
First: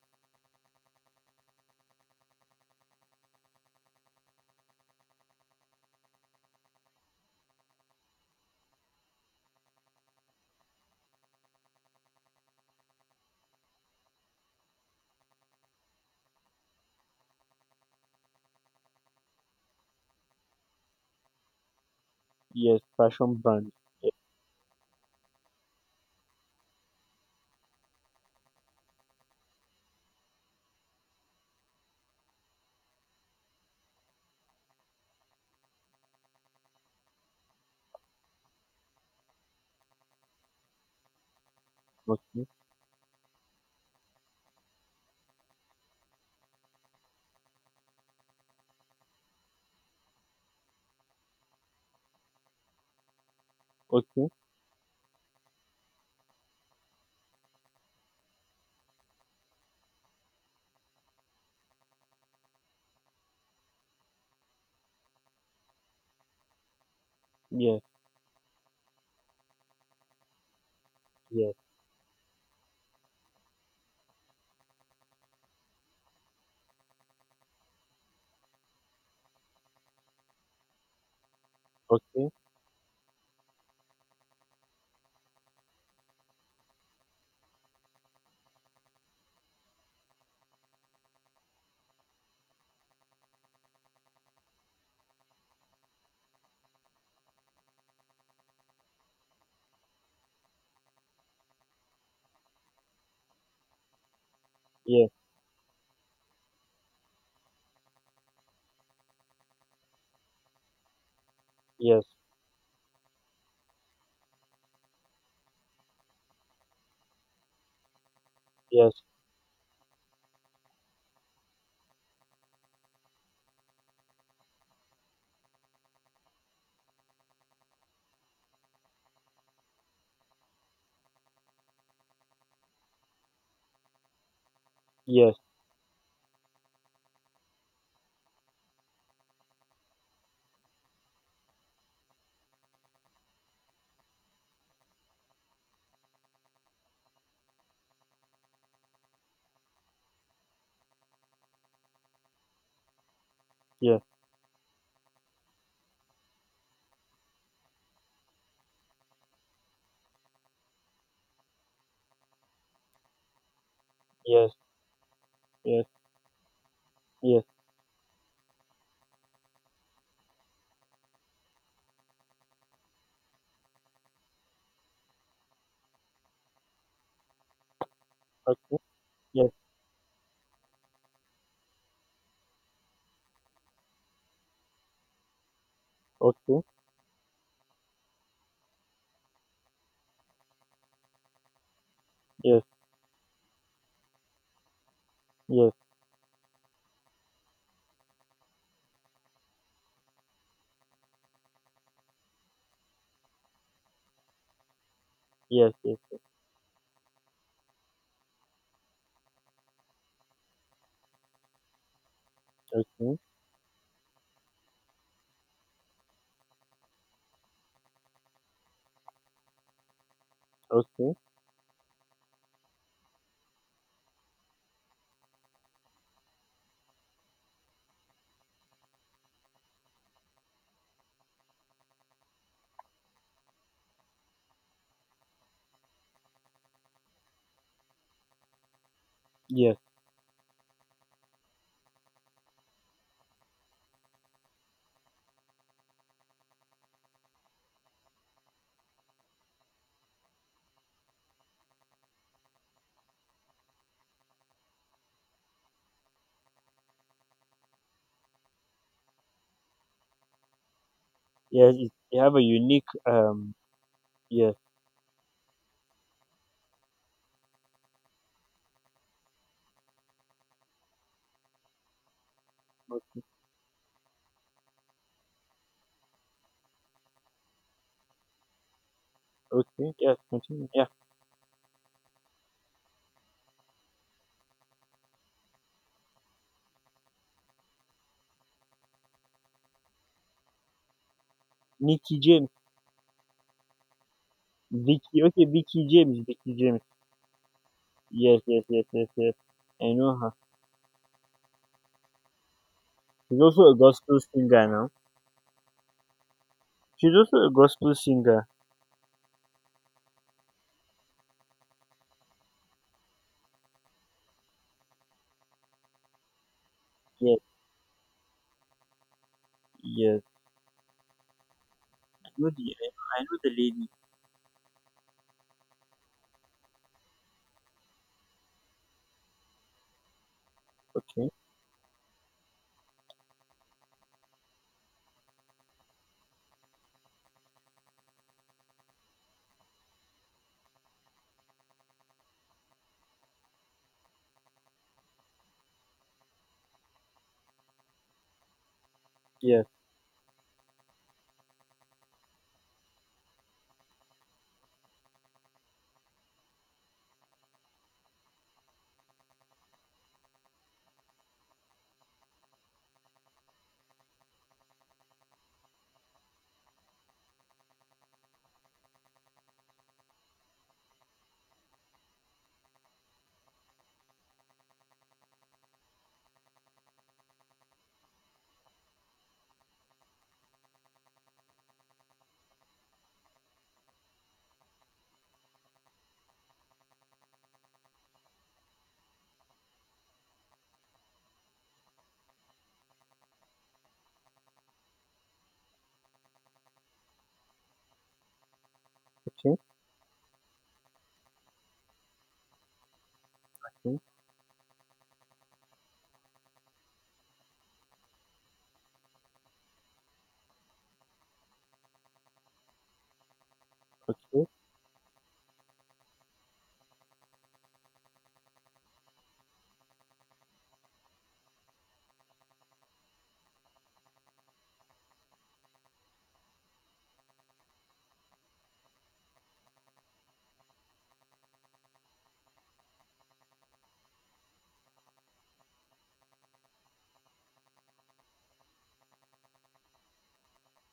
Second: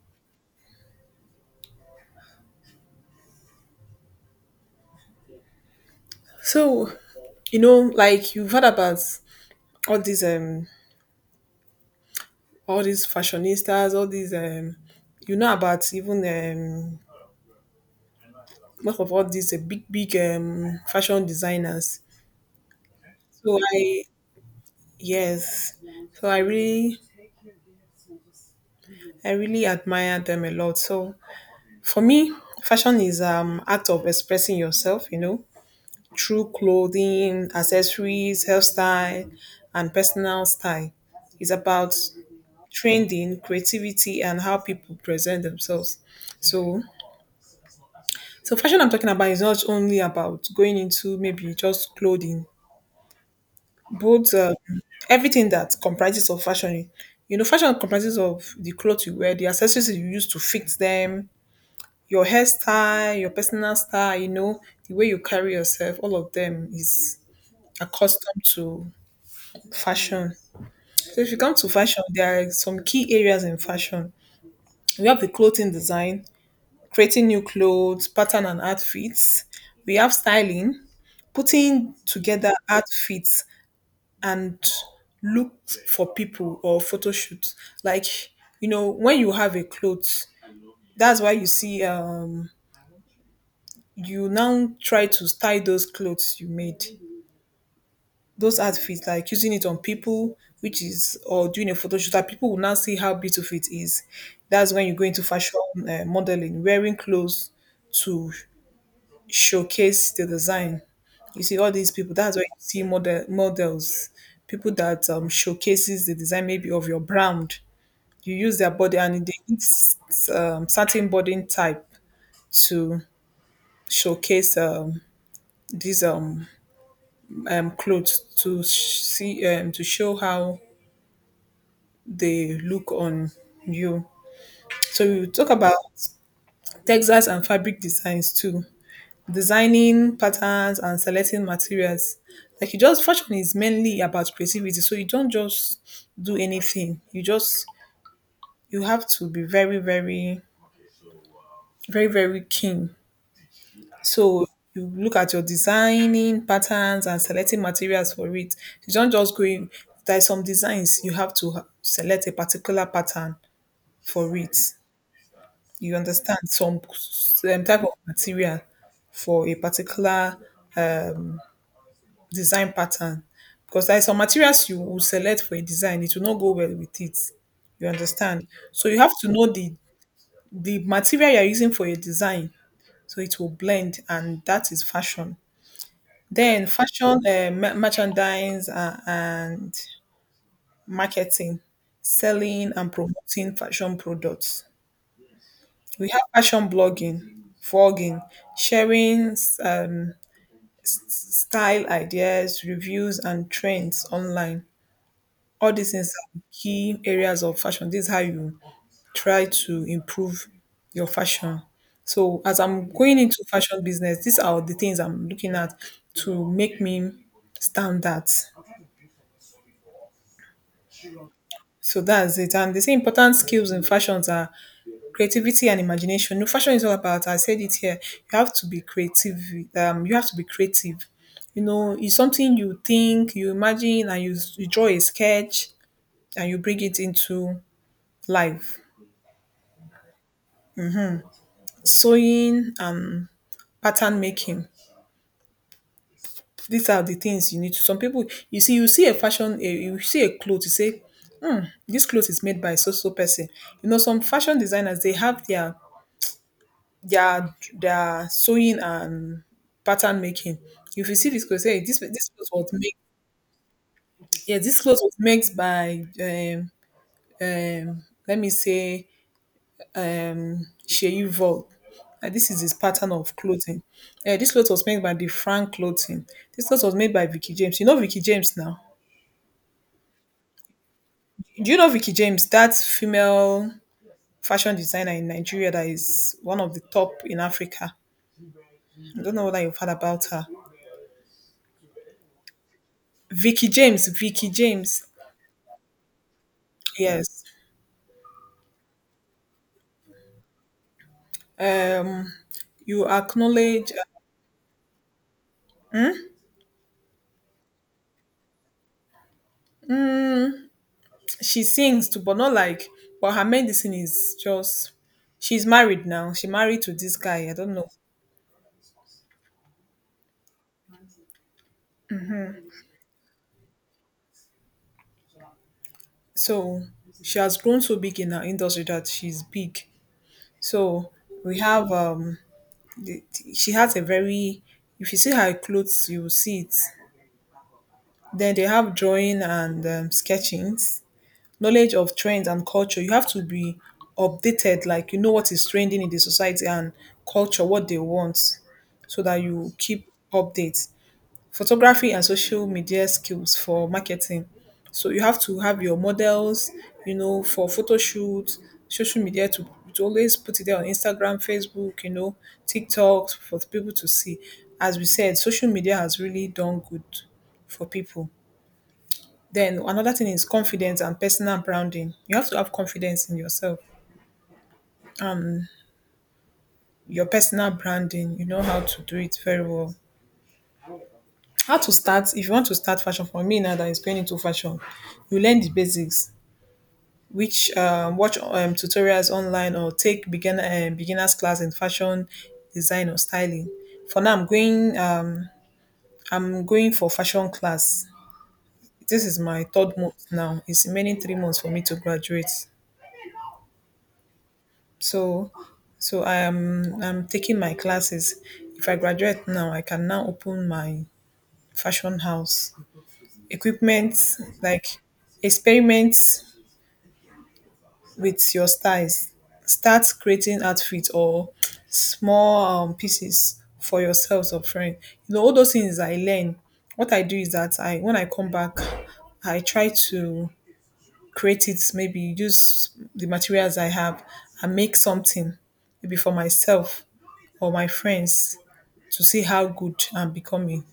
B: So, you know, like you've heard about all these um all these fashionistas, all these you know, about even most of all these big fashion designers.
A: Yes, fashion
B: So
A: brand.
B: I,
A: Yeah.
B: yes. So I really, I really admire them a lot. So for me, fashion is act of expressing yourself, you know, through clothing, accessories, hairstyle, and personal style. It's about
A: Okay.
B: trending, creativity, and how people present themselves. So, so fashion I'm talking about is not only about going into maybe just clothing,
A: Okay.
B: but everything that comprises of fashion. You know, fashion comprises of the clothes you wear, the accessories you use to fix them, your hairstyle, your personal style. You know, the way you carry yourself. All of them is
A: Yes,
B: accustomed to fashion. So if you
A: yes,
B: come to fashion, there are some key areas in fashion. We have the clothing design, creating new clothes, pattern and outfits. We have styling, putting
A: okay.
B: together outfits and looks for people or photo shoots. Like, you know, when you have a clothes, that's why you see you now try to style those clothes you made, those outfits, like using it on people, which is, or doing a photo shoot that people will now see how beautiful it is. That's when you go
A: Yes,
B: into fashion. Modeling, wearing clothes to showcase the design. You see all these
A: yes,
B: people. That's why you see model models, people that showcases the design maybe of your brand. You use their
A: yes,
B: body and they use certain body type to showcase these clothes to sh- see to show how they look on you. So we will
A: yes,
B: talk about textiles and fabric designs too. Designing patterns and selecting materials. Like, you just, fashion is mainly about creativity. So you don't just do anything. You just, you have to be very, very, very, very keen.
A: yes,
B: So you look at your designing patterns and selecting materials for it. You don't just go in. There are some designs you have to select a particular pattern for
A: yes,
B: it.
A: yes,
B: You understand, some
A: yes,
B: type of material for a particular um, design pattern, because there are some materials you will select for a design it will not go well with it. You understand?
A: okay.
B: So you have to know
A: Yes,
B: the material you're using for your design so it will blend, and that is fashion.
A: okay.
B: Then fashion merchandise and marketing,
A: Yes,
B: selling and promoting fashion products.
A: yes,
B: We have fashion blogging, vlogging, sharing um, style ideas, reviews, and trends online. All
A: yes,
B: these
A: yes,
B: things are key areas of fashion. This is how you try to improve your fashion. So, as
A: yes,
B: I'm going
A: okay,
B: into fashion business, these are the things I'm looking at to make me stand out.
A: okay.
B: So that's it. And they say important skills in fashions are creativity and imagination. No, fashion is all about, I said it here, you have to be creative. You have to be creative. You know, it's something you think, you imagine, and you draw a sketch and you bring it into life.
A: Yes,
B: Sewing and pattern making. These are the things you need to. Some people, you see a fashion, a, you see a cloth, you say this cloth is made by so so person. You know, some fashion designers they have their their sewing and pattern making. If you see this clothes,
A: yes,
B: hey,
A: it-
B: this
A: you
B: this
A: have a
B: clothes was
A: unique,
B: made.
A: yes,
B: Yeah, this clothes was made by let me say Sheyu Vogue. And this is his pattern
A: okay,
B: of clothing. Eh, this clothes was made by the Frank Clothing. This clothes was made by Vicky James. You know Vicky James now.
A: okay, yes, continue. Yeah,
B: Do you know Vicky James? That female fashion designer in Nigeria that is one of the top in Africa. I don't know whether you've heard about her.
A: Nicky James,
B: Vicky James. Vicky James.
A: Vicky, okay, Vicky James, Vicky James.
B: Yes.
A: Yes, yes, yes, yes, yes. I know her.
B: um you
A: She's also a
B: acknowledge.
A: gospel singer now. She's also a gospel singer.
B: um she sings too, but not like, but her medicine is just, she's married now, she married to this
A: Yes,
B: guy, I don't know.
A: yes. I know the lady.
B: So she has grown so big in her industry that she's big. So
A: Okay.
B: we have the, she has a very, if you see her clothes you will see it. Then they have drawing and sketchings, knowledge of trends and culture. You have to be updated, like, you know what is trending in the society and culture, what they want, so that
A: Yes.
B: you keep updates. Photography and social media skills for marketing. So you have to have your models, you know, for photo shoots, social media to always put it there on Instagram, Facebook, you know, TikTok for people to see. As we said, social media has really done good for people. Then another thing is confidence and personal branding. You have to have confidence in yourself. Your personal branding, you know how to do it very well. How to start, if you want to start fashion, for me now that is going into fashion, you learn the basics, which, watch tutorials online or take beginner, beginners class in fashion design or styling. For now, I'm going, I'm going for fashion class. This is
A: Okay.
B: my third month now. It's remaining 3 months for me to graduate.
A: Okay,
B: So, so I am, I'm taking my classes. If I graduate now I can now open my fashion house equipment.
A: okay,
B: Like, experiment with your styles, start creating outfits or small, pieces for yourselves or friend. You know, all those things I learn, what I do is that I, when I come back, I try to create it, maybe use the materials I have and make something, maybe for myself or my friends, to see how good I'm becoming.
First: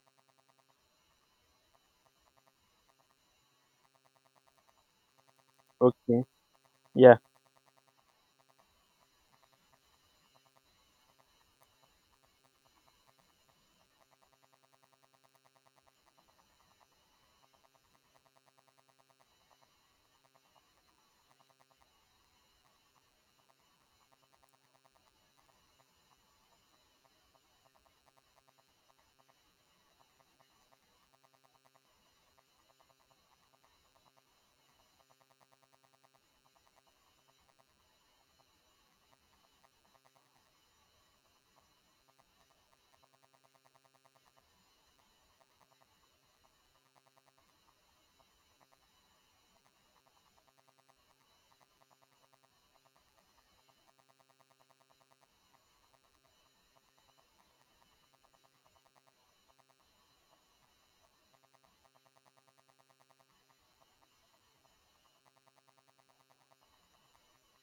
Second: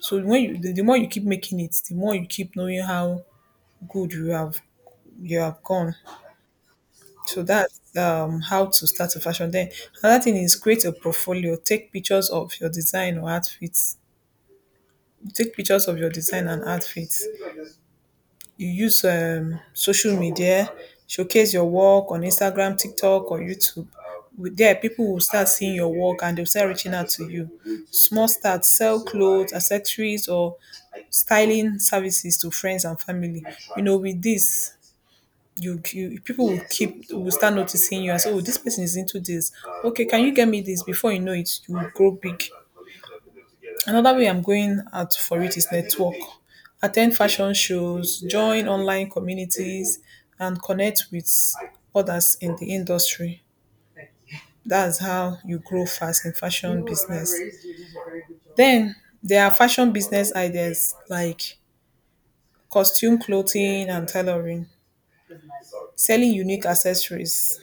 B: So when you, the more you keep making it, the more you keep knowing how good you have, you have gone.
A: okay. Yeah,
B: So that's how to start a fashion. Then another thing is create a portfolio. Take pictures of your design or outfits. Take pictures of your design and outfits. You use social media, showcase your work on Instagram, TikTok, or YouTube. With there, people will start seeing your work and they'll start reaching out to you. Small start, sell clothes, accessories, or styling services to friends and family. You know, with this, you people will keep, will start noticing you and say, "Oh, this person is into this. Okay, can you get me this?" Before you know it, you will grow big. Another way I'm going out for it is network. Attend fashion shows, join online communities, and connect with others in the industry. That's how you grow fast in fashion business. Then there are fashion business ideas like costume clothing and tailoring, selling unique accessories,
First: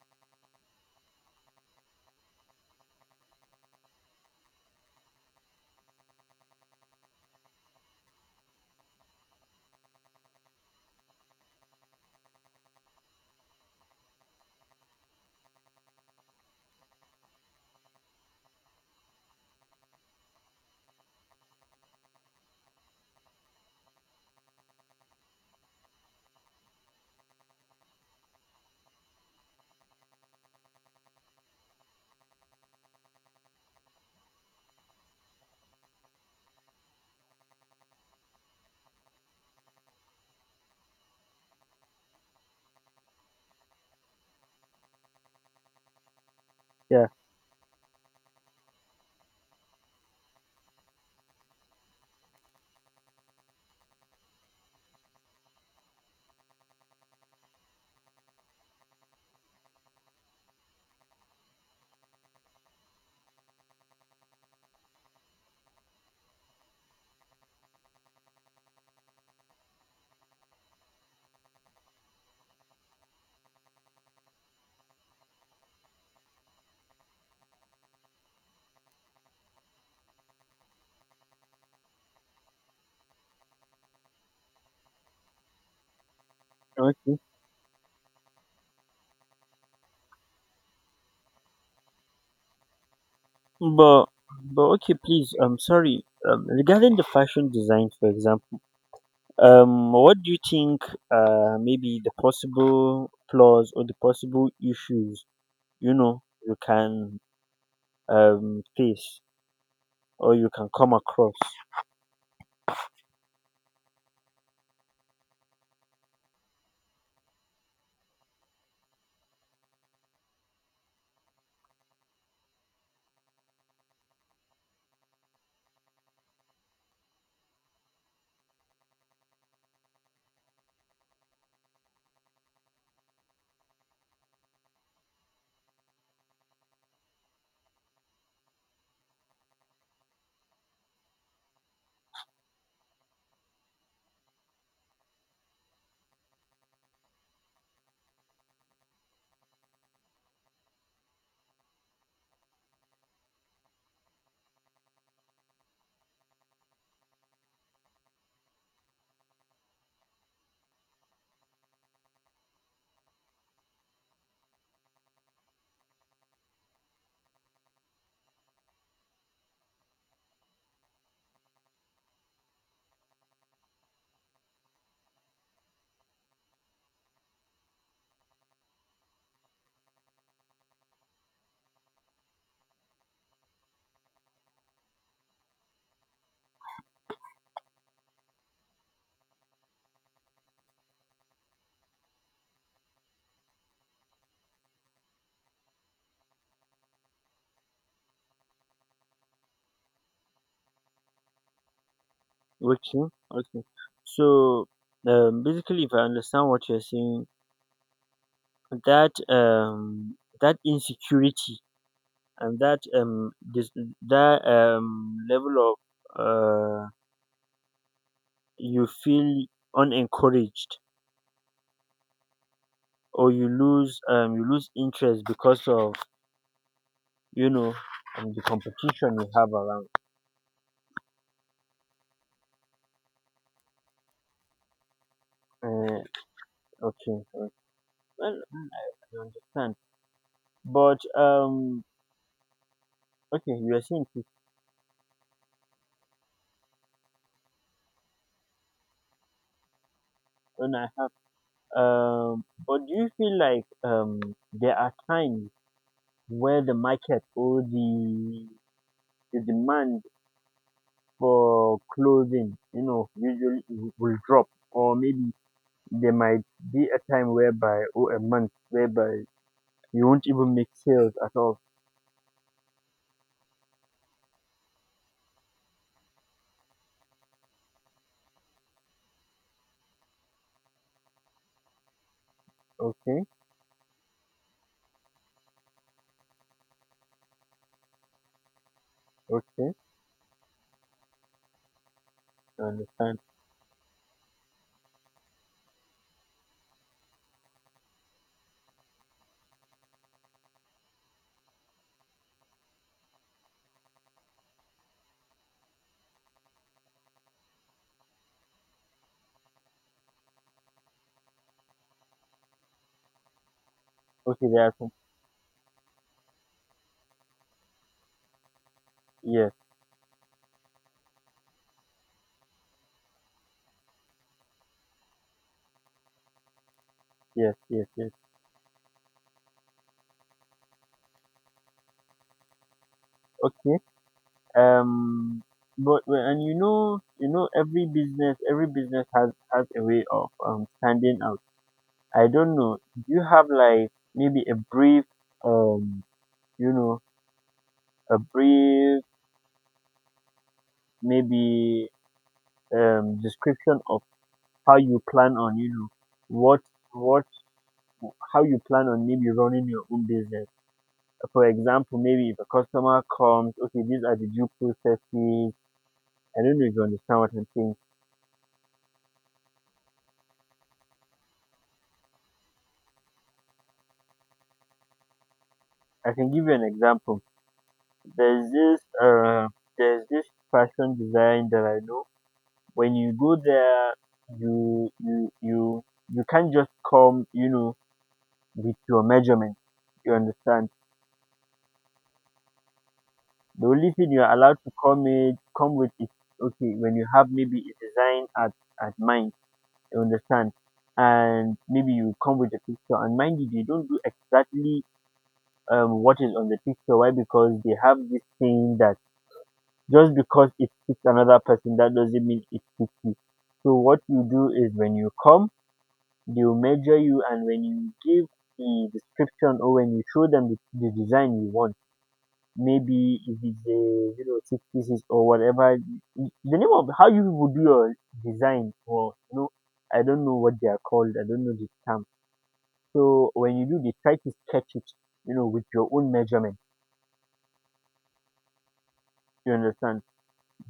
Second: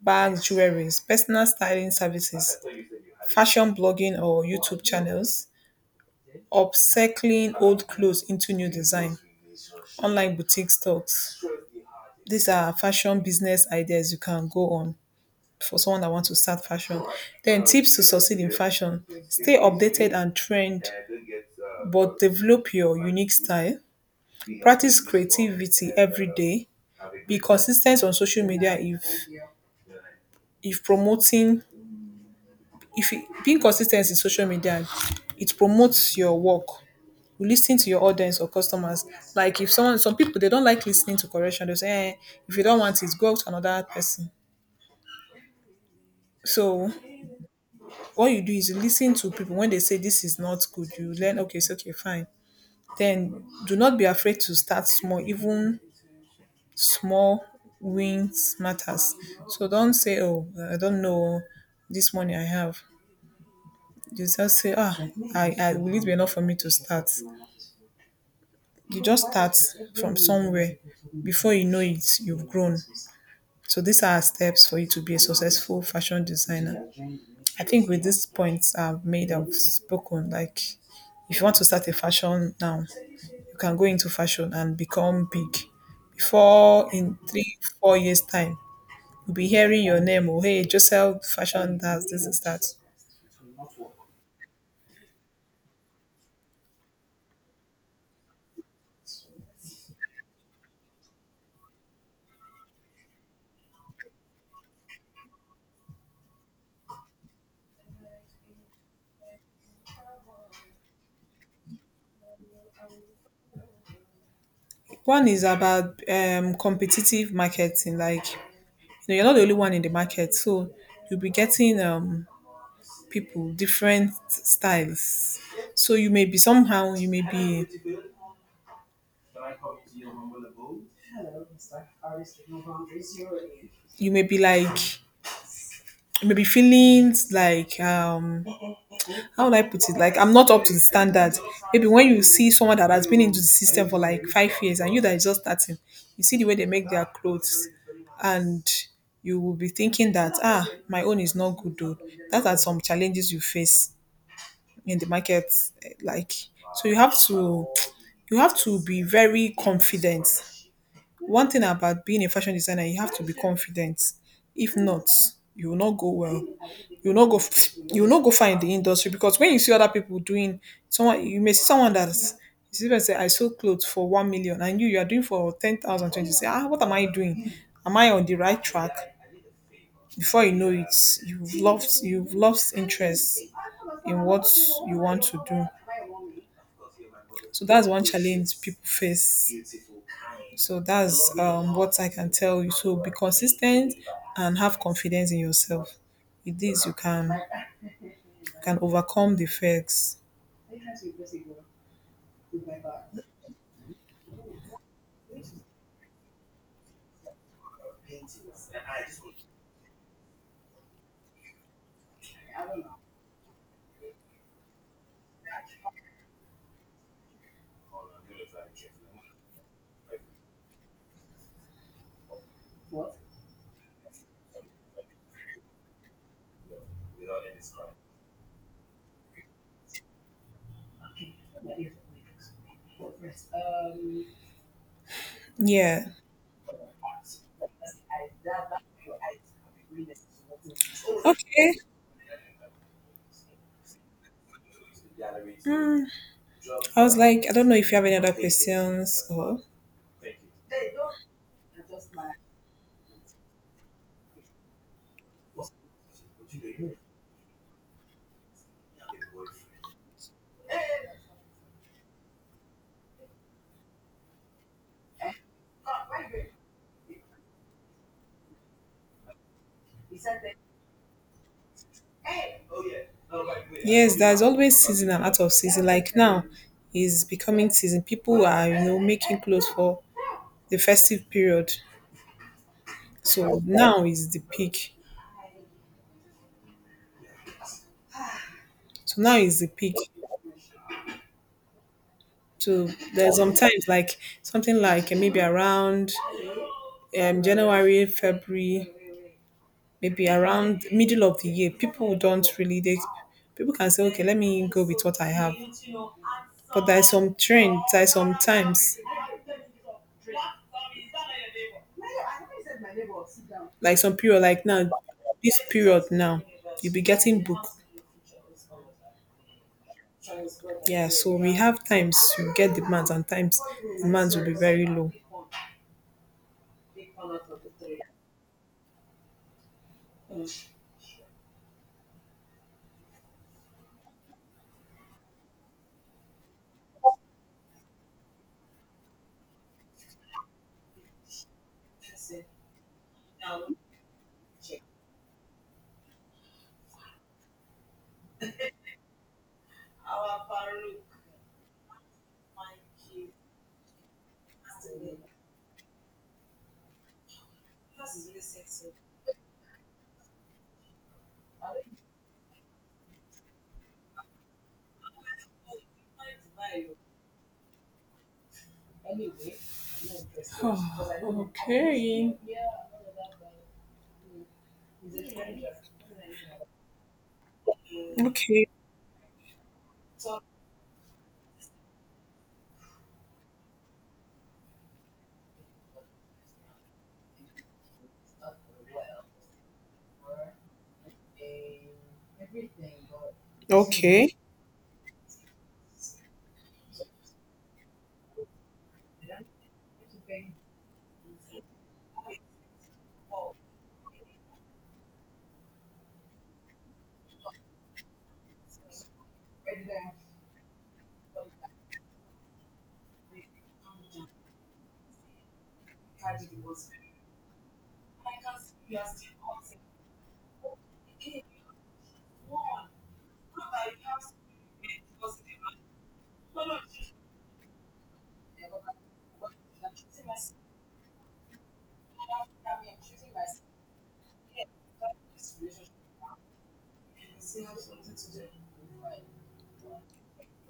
B: bags, jewelries, personal styling services, fashion blogging or YouTube channels, upcycling old clothes into new design, online boutique stocks. These are fashion business ideas you can go on for someone that wants to start fashion. Then tips to succeed in fashion. Stay updated and trend, but develop your unique style. Practice creativity every day. Be consistent on social media if promoting, if it, being consistent in social media, it promotes your work. You listen to your audience or customers. Like, if someone, some people they don't like listening to correction, they say, eh, if you don't want it, go to another person. So
A: yeah,
B: what you do is you lis to people when they say this is not good. You learn, okay, it's okay, fine. Then do not be afraid to start small. Even small wins matters. So don't say, oh, I don't know this money I have. You just say, ah, I will it be enough for me to start? You just start from somewhere. Before you know it, you've grown. So these are steps for you to be a successful fashion designer. I think with these points I've made, I've spoken. Like, if you want to start a fashion now, you can go into fashion and become big. Before in
A: okay.
B: three, 4 years time, you'll be hearing your name. Oh, hey, Joseph Fashion does this and that.
A: But but okay, please, I'm sorry. Regarding the fashion design, for example, what do you think? Maybe the possible flaws or the possible issues you can face or you can come across.
B: One is about competitive marketing. Like, you know, you're not the only one in the market, so you'll be getting people different styles. So you may be somehow, you may be, you may be like maybe feelings like how would I put it? Like, I'm not up to the standard. Maybe when you see someone that has been into the system for like 5 years and you that is just starting, you see the way they make their clothes, and you will be thinking that ah, my own is not good though. That are some challenges you face in the market, eh, like, so you have to, you have to be very confident. One thing about being a fashion designer, you have to be confident. If not, you will not go well, you will not go, you will not go far in the industry. Because when you see other people doing, someone, you may see someone that's, you see them say I sold clothes for 1 million and you are doing for ten thousand twenty, you say ah, what am I doing, am I on the right track? Before you know it, you've lost, you've lost interest in what you want to do. So that's one challenge people face. So that's what I can tell you. So be consistent and have confidence in yourself. With this, you can, you can overcome the effects.
A: Okay, okay. So, basically, if I understand what you're saying, that that insecurity and that this that level of you feel unencouraged, or you lose interest because of you know the competition you have around. Uh,
B: Yeah.
A: okay, well I understand, but
B: Okay.
A: okay, you are saying fif-
B: Mm. I was like, I don't know if you have any other questions or.
A: and I have but do you feel like there are times where the market or the demand for closing, usually w- will drop, or maybe there might be a time whereby, or a month whereby you won't even make sales at all.
B: Yes, there's always season and out of season. Like, now is becoming season. People are, you know, making clothes for the festive period.
A: Okay,
B: So now is the peak. So now is the
A: okay,
B: peak.
A: I
B: So
A: understand.
B: there's sometimes like something like eh, maybe around January, February, maybe around middle of the year, people don't really they, people can say, okay, let me go with what I have. But there are some trends, there are some times like some period
A: Okay, there
B: like
A: are
B: now,
A: some,
B: this period now, you'll be getting book.
A: yes,
B: Yeah, so we have times you get demands and times demands will be very low.
A: yes, yes, yes. Okay. Um but well, and you know every business has a way of standing out. I don't know. Do you have like maybe a brief um you know a brief, maybe description of how you plan on what what how you plan on maybe running your own business. For example, maybe if a customer comes, okay, these are the due processes. I don't know if you understand what I'm saying.
B: [sighs] Okay.
A: I can give you an example. There's
B: Okay.
A: this uh, there's this fashion design that I know. When you go there, you you can't just come, you know, with your measurement. You understand? The only thing you are
B: Okay.
A: allowed to come it come with is okay when you have maybe a design at mind, you understand, and maybe you come with a picture. And mind you, they don't do exactly what is on the picture. Why? Because they have this thing that just because it fits another person, that doesn't mean it fits you. So what you do is when you come, they'll measure you, and when you give the description, or when you show them the design you want, maybe if it's a you know six pieces or whatever, the name of how you people do your design, or you know I don't know what they are called, I don't know the term. So when you do, they try to sketch it, you know, with your own measurement. You understand?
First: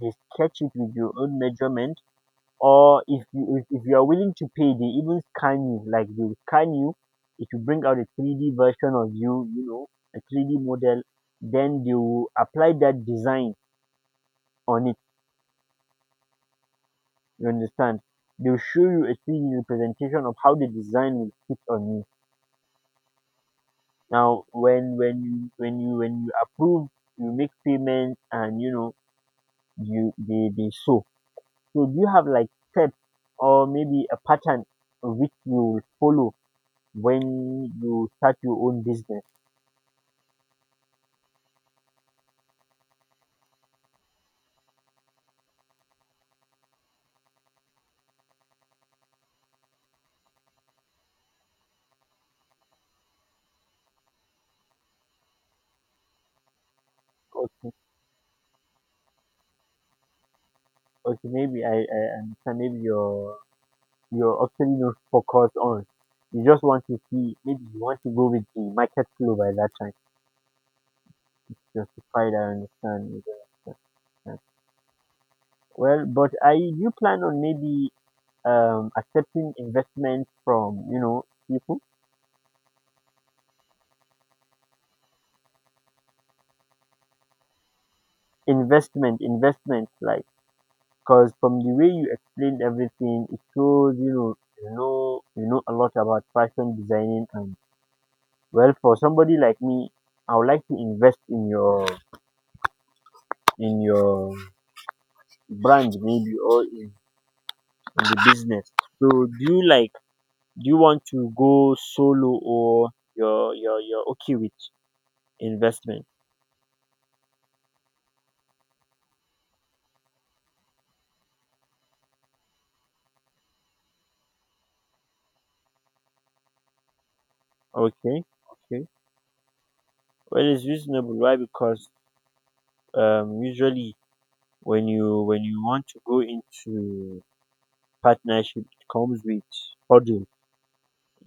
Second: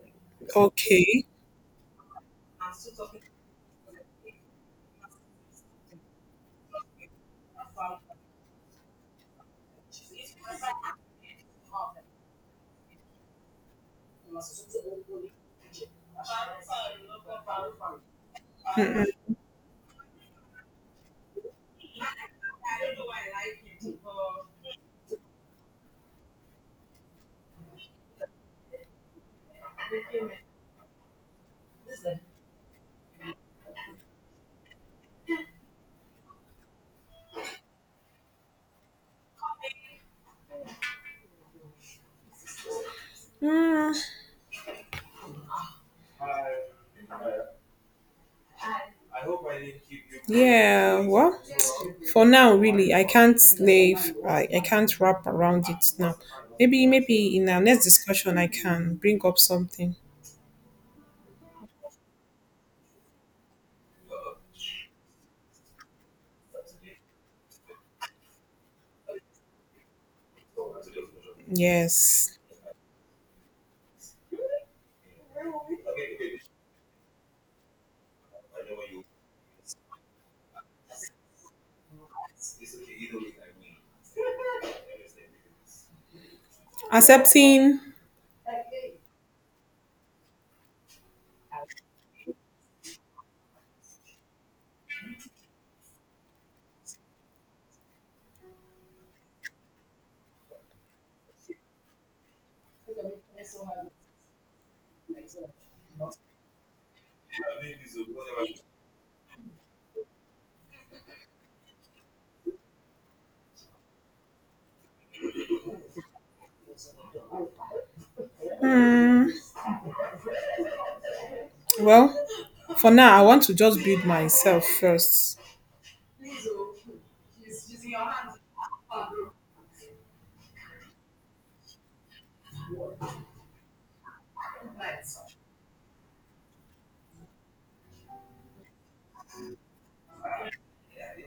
A: They sketch it with your
B: Okay.
A: own measurement, or if you are willing to pay, they even scan you. Like they will scan you, it will bring out a 3D version of you, you know, a 3D model, then they will apply that design on it. You understand? They'll show you a 3D representation of how the design will fit on you. Now, when when you approve, you make payment, and you know you they show. So do you have like steps or maybe a pattern which you will follow when you start your own business?
B: Mm, yeah. Well, for now, really, I can't slave. I can't wrap around it now. Maybe, maybe in our
A: Okay,
B: next discussion, I can bring up something.
A: okay, maybe I understand. Maybe you're actually not focused on. You just want to see. Maybe you want to go with the market flow by that time. Justified.
B: Yes.
A: I understand. You don't understand. Well, but I you plan on maybe accepting investment from you know people?
B: Accepting,
A: Investment, investment, like because from the way you explained everything, it shows you know a lot about fashion designing, and well, for somebody like me, I would like to invest in your brand, maybe or in the business. So do you like do you want to go solo, or you're okay with investment?
B: mm, well, for now, I want to just build myself first.
A: Okay, okay. Well, it's reasonable. Why? Because usually when you want to go into partnership, it comes with hurdle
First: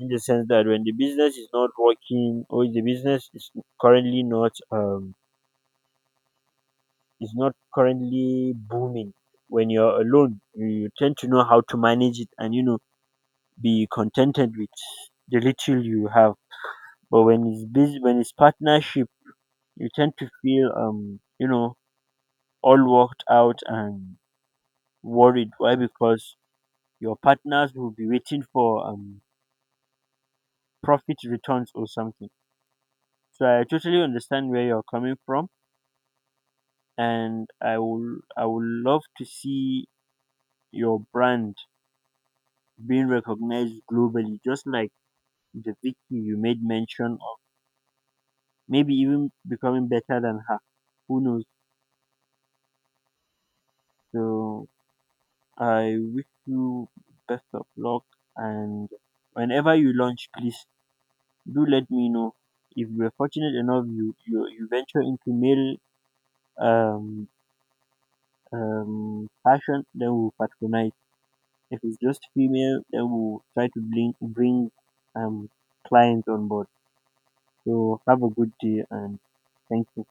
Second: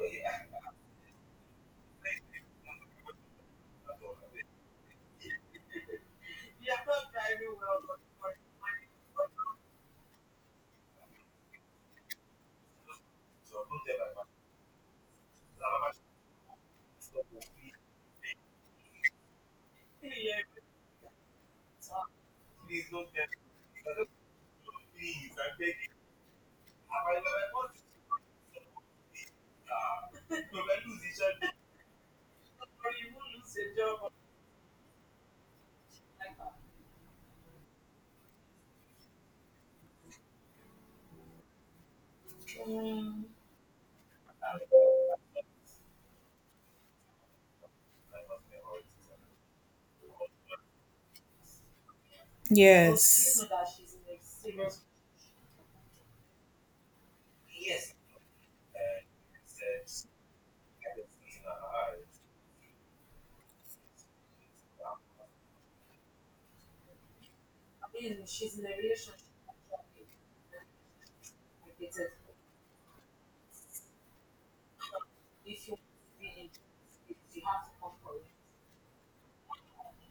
A: in the sense that when the business is not working, or the business is currently not is not currently booming. When you're alone, you tend to know how to manage it, and you know be contented with the little you have. But when it's busy, when it's partnership, you tend to feel you know all worked out and worried. Why? Because your partners will be waiting for profit returns or something. So I totally understand where you're coming from, and I would love to see your brand being recognized globally, just like the Vicky you made mention of. Maybe even becoming better than her. Who knows?
B: Yes.
A: So I wish you best of luck, and whenever you launch, please do let me know. If you are fortunate enough, you venture into male um, fashion, then we'll patronize. If it's just female, then we'll try to bring um, clients on board. So have a good day, and thank you.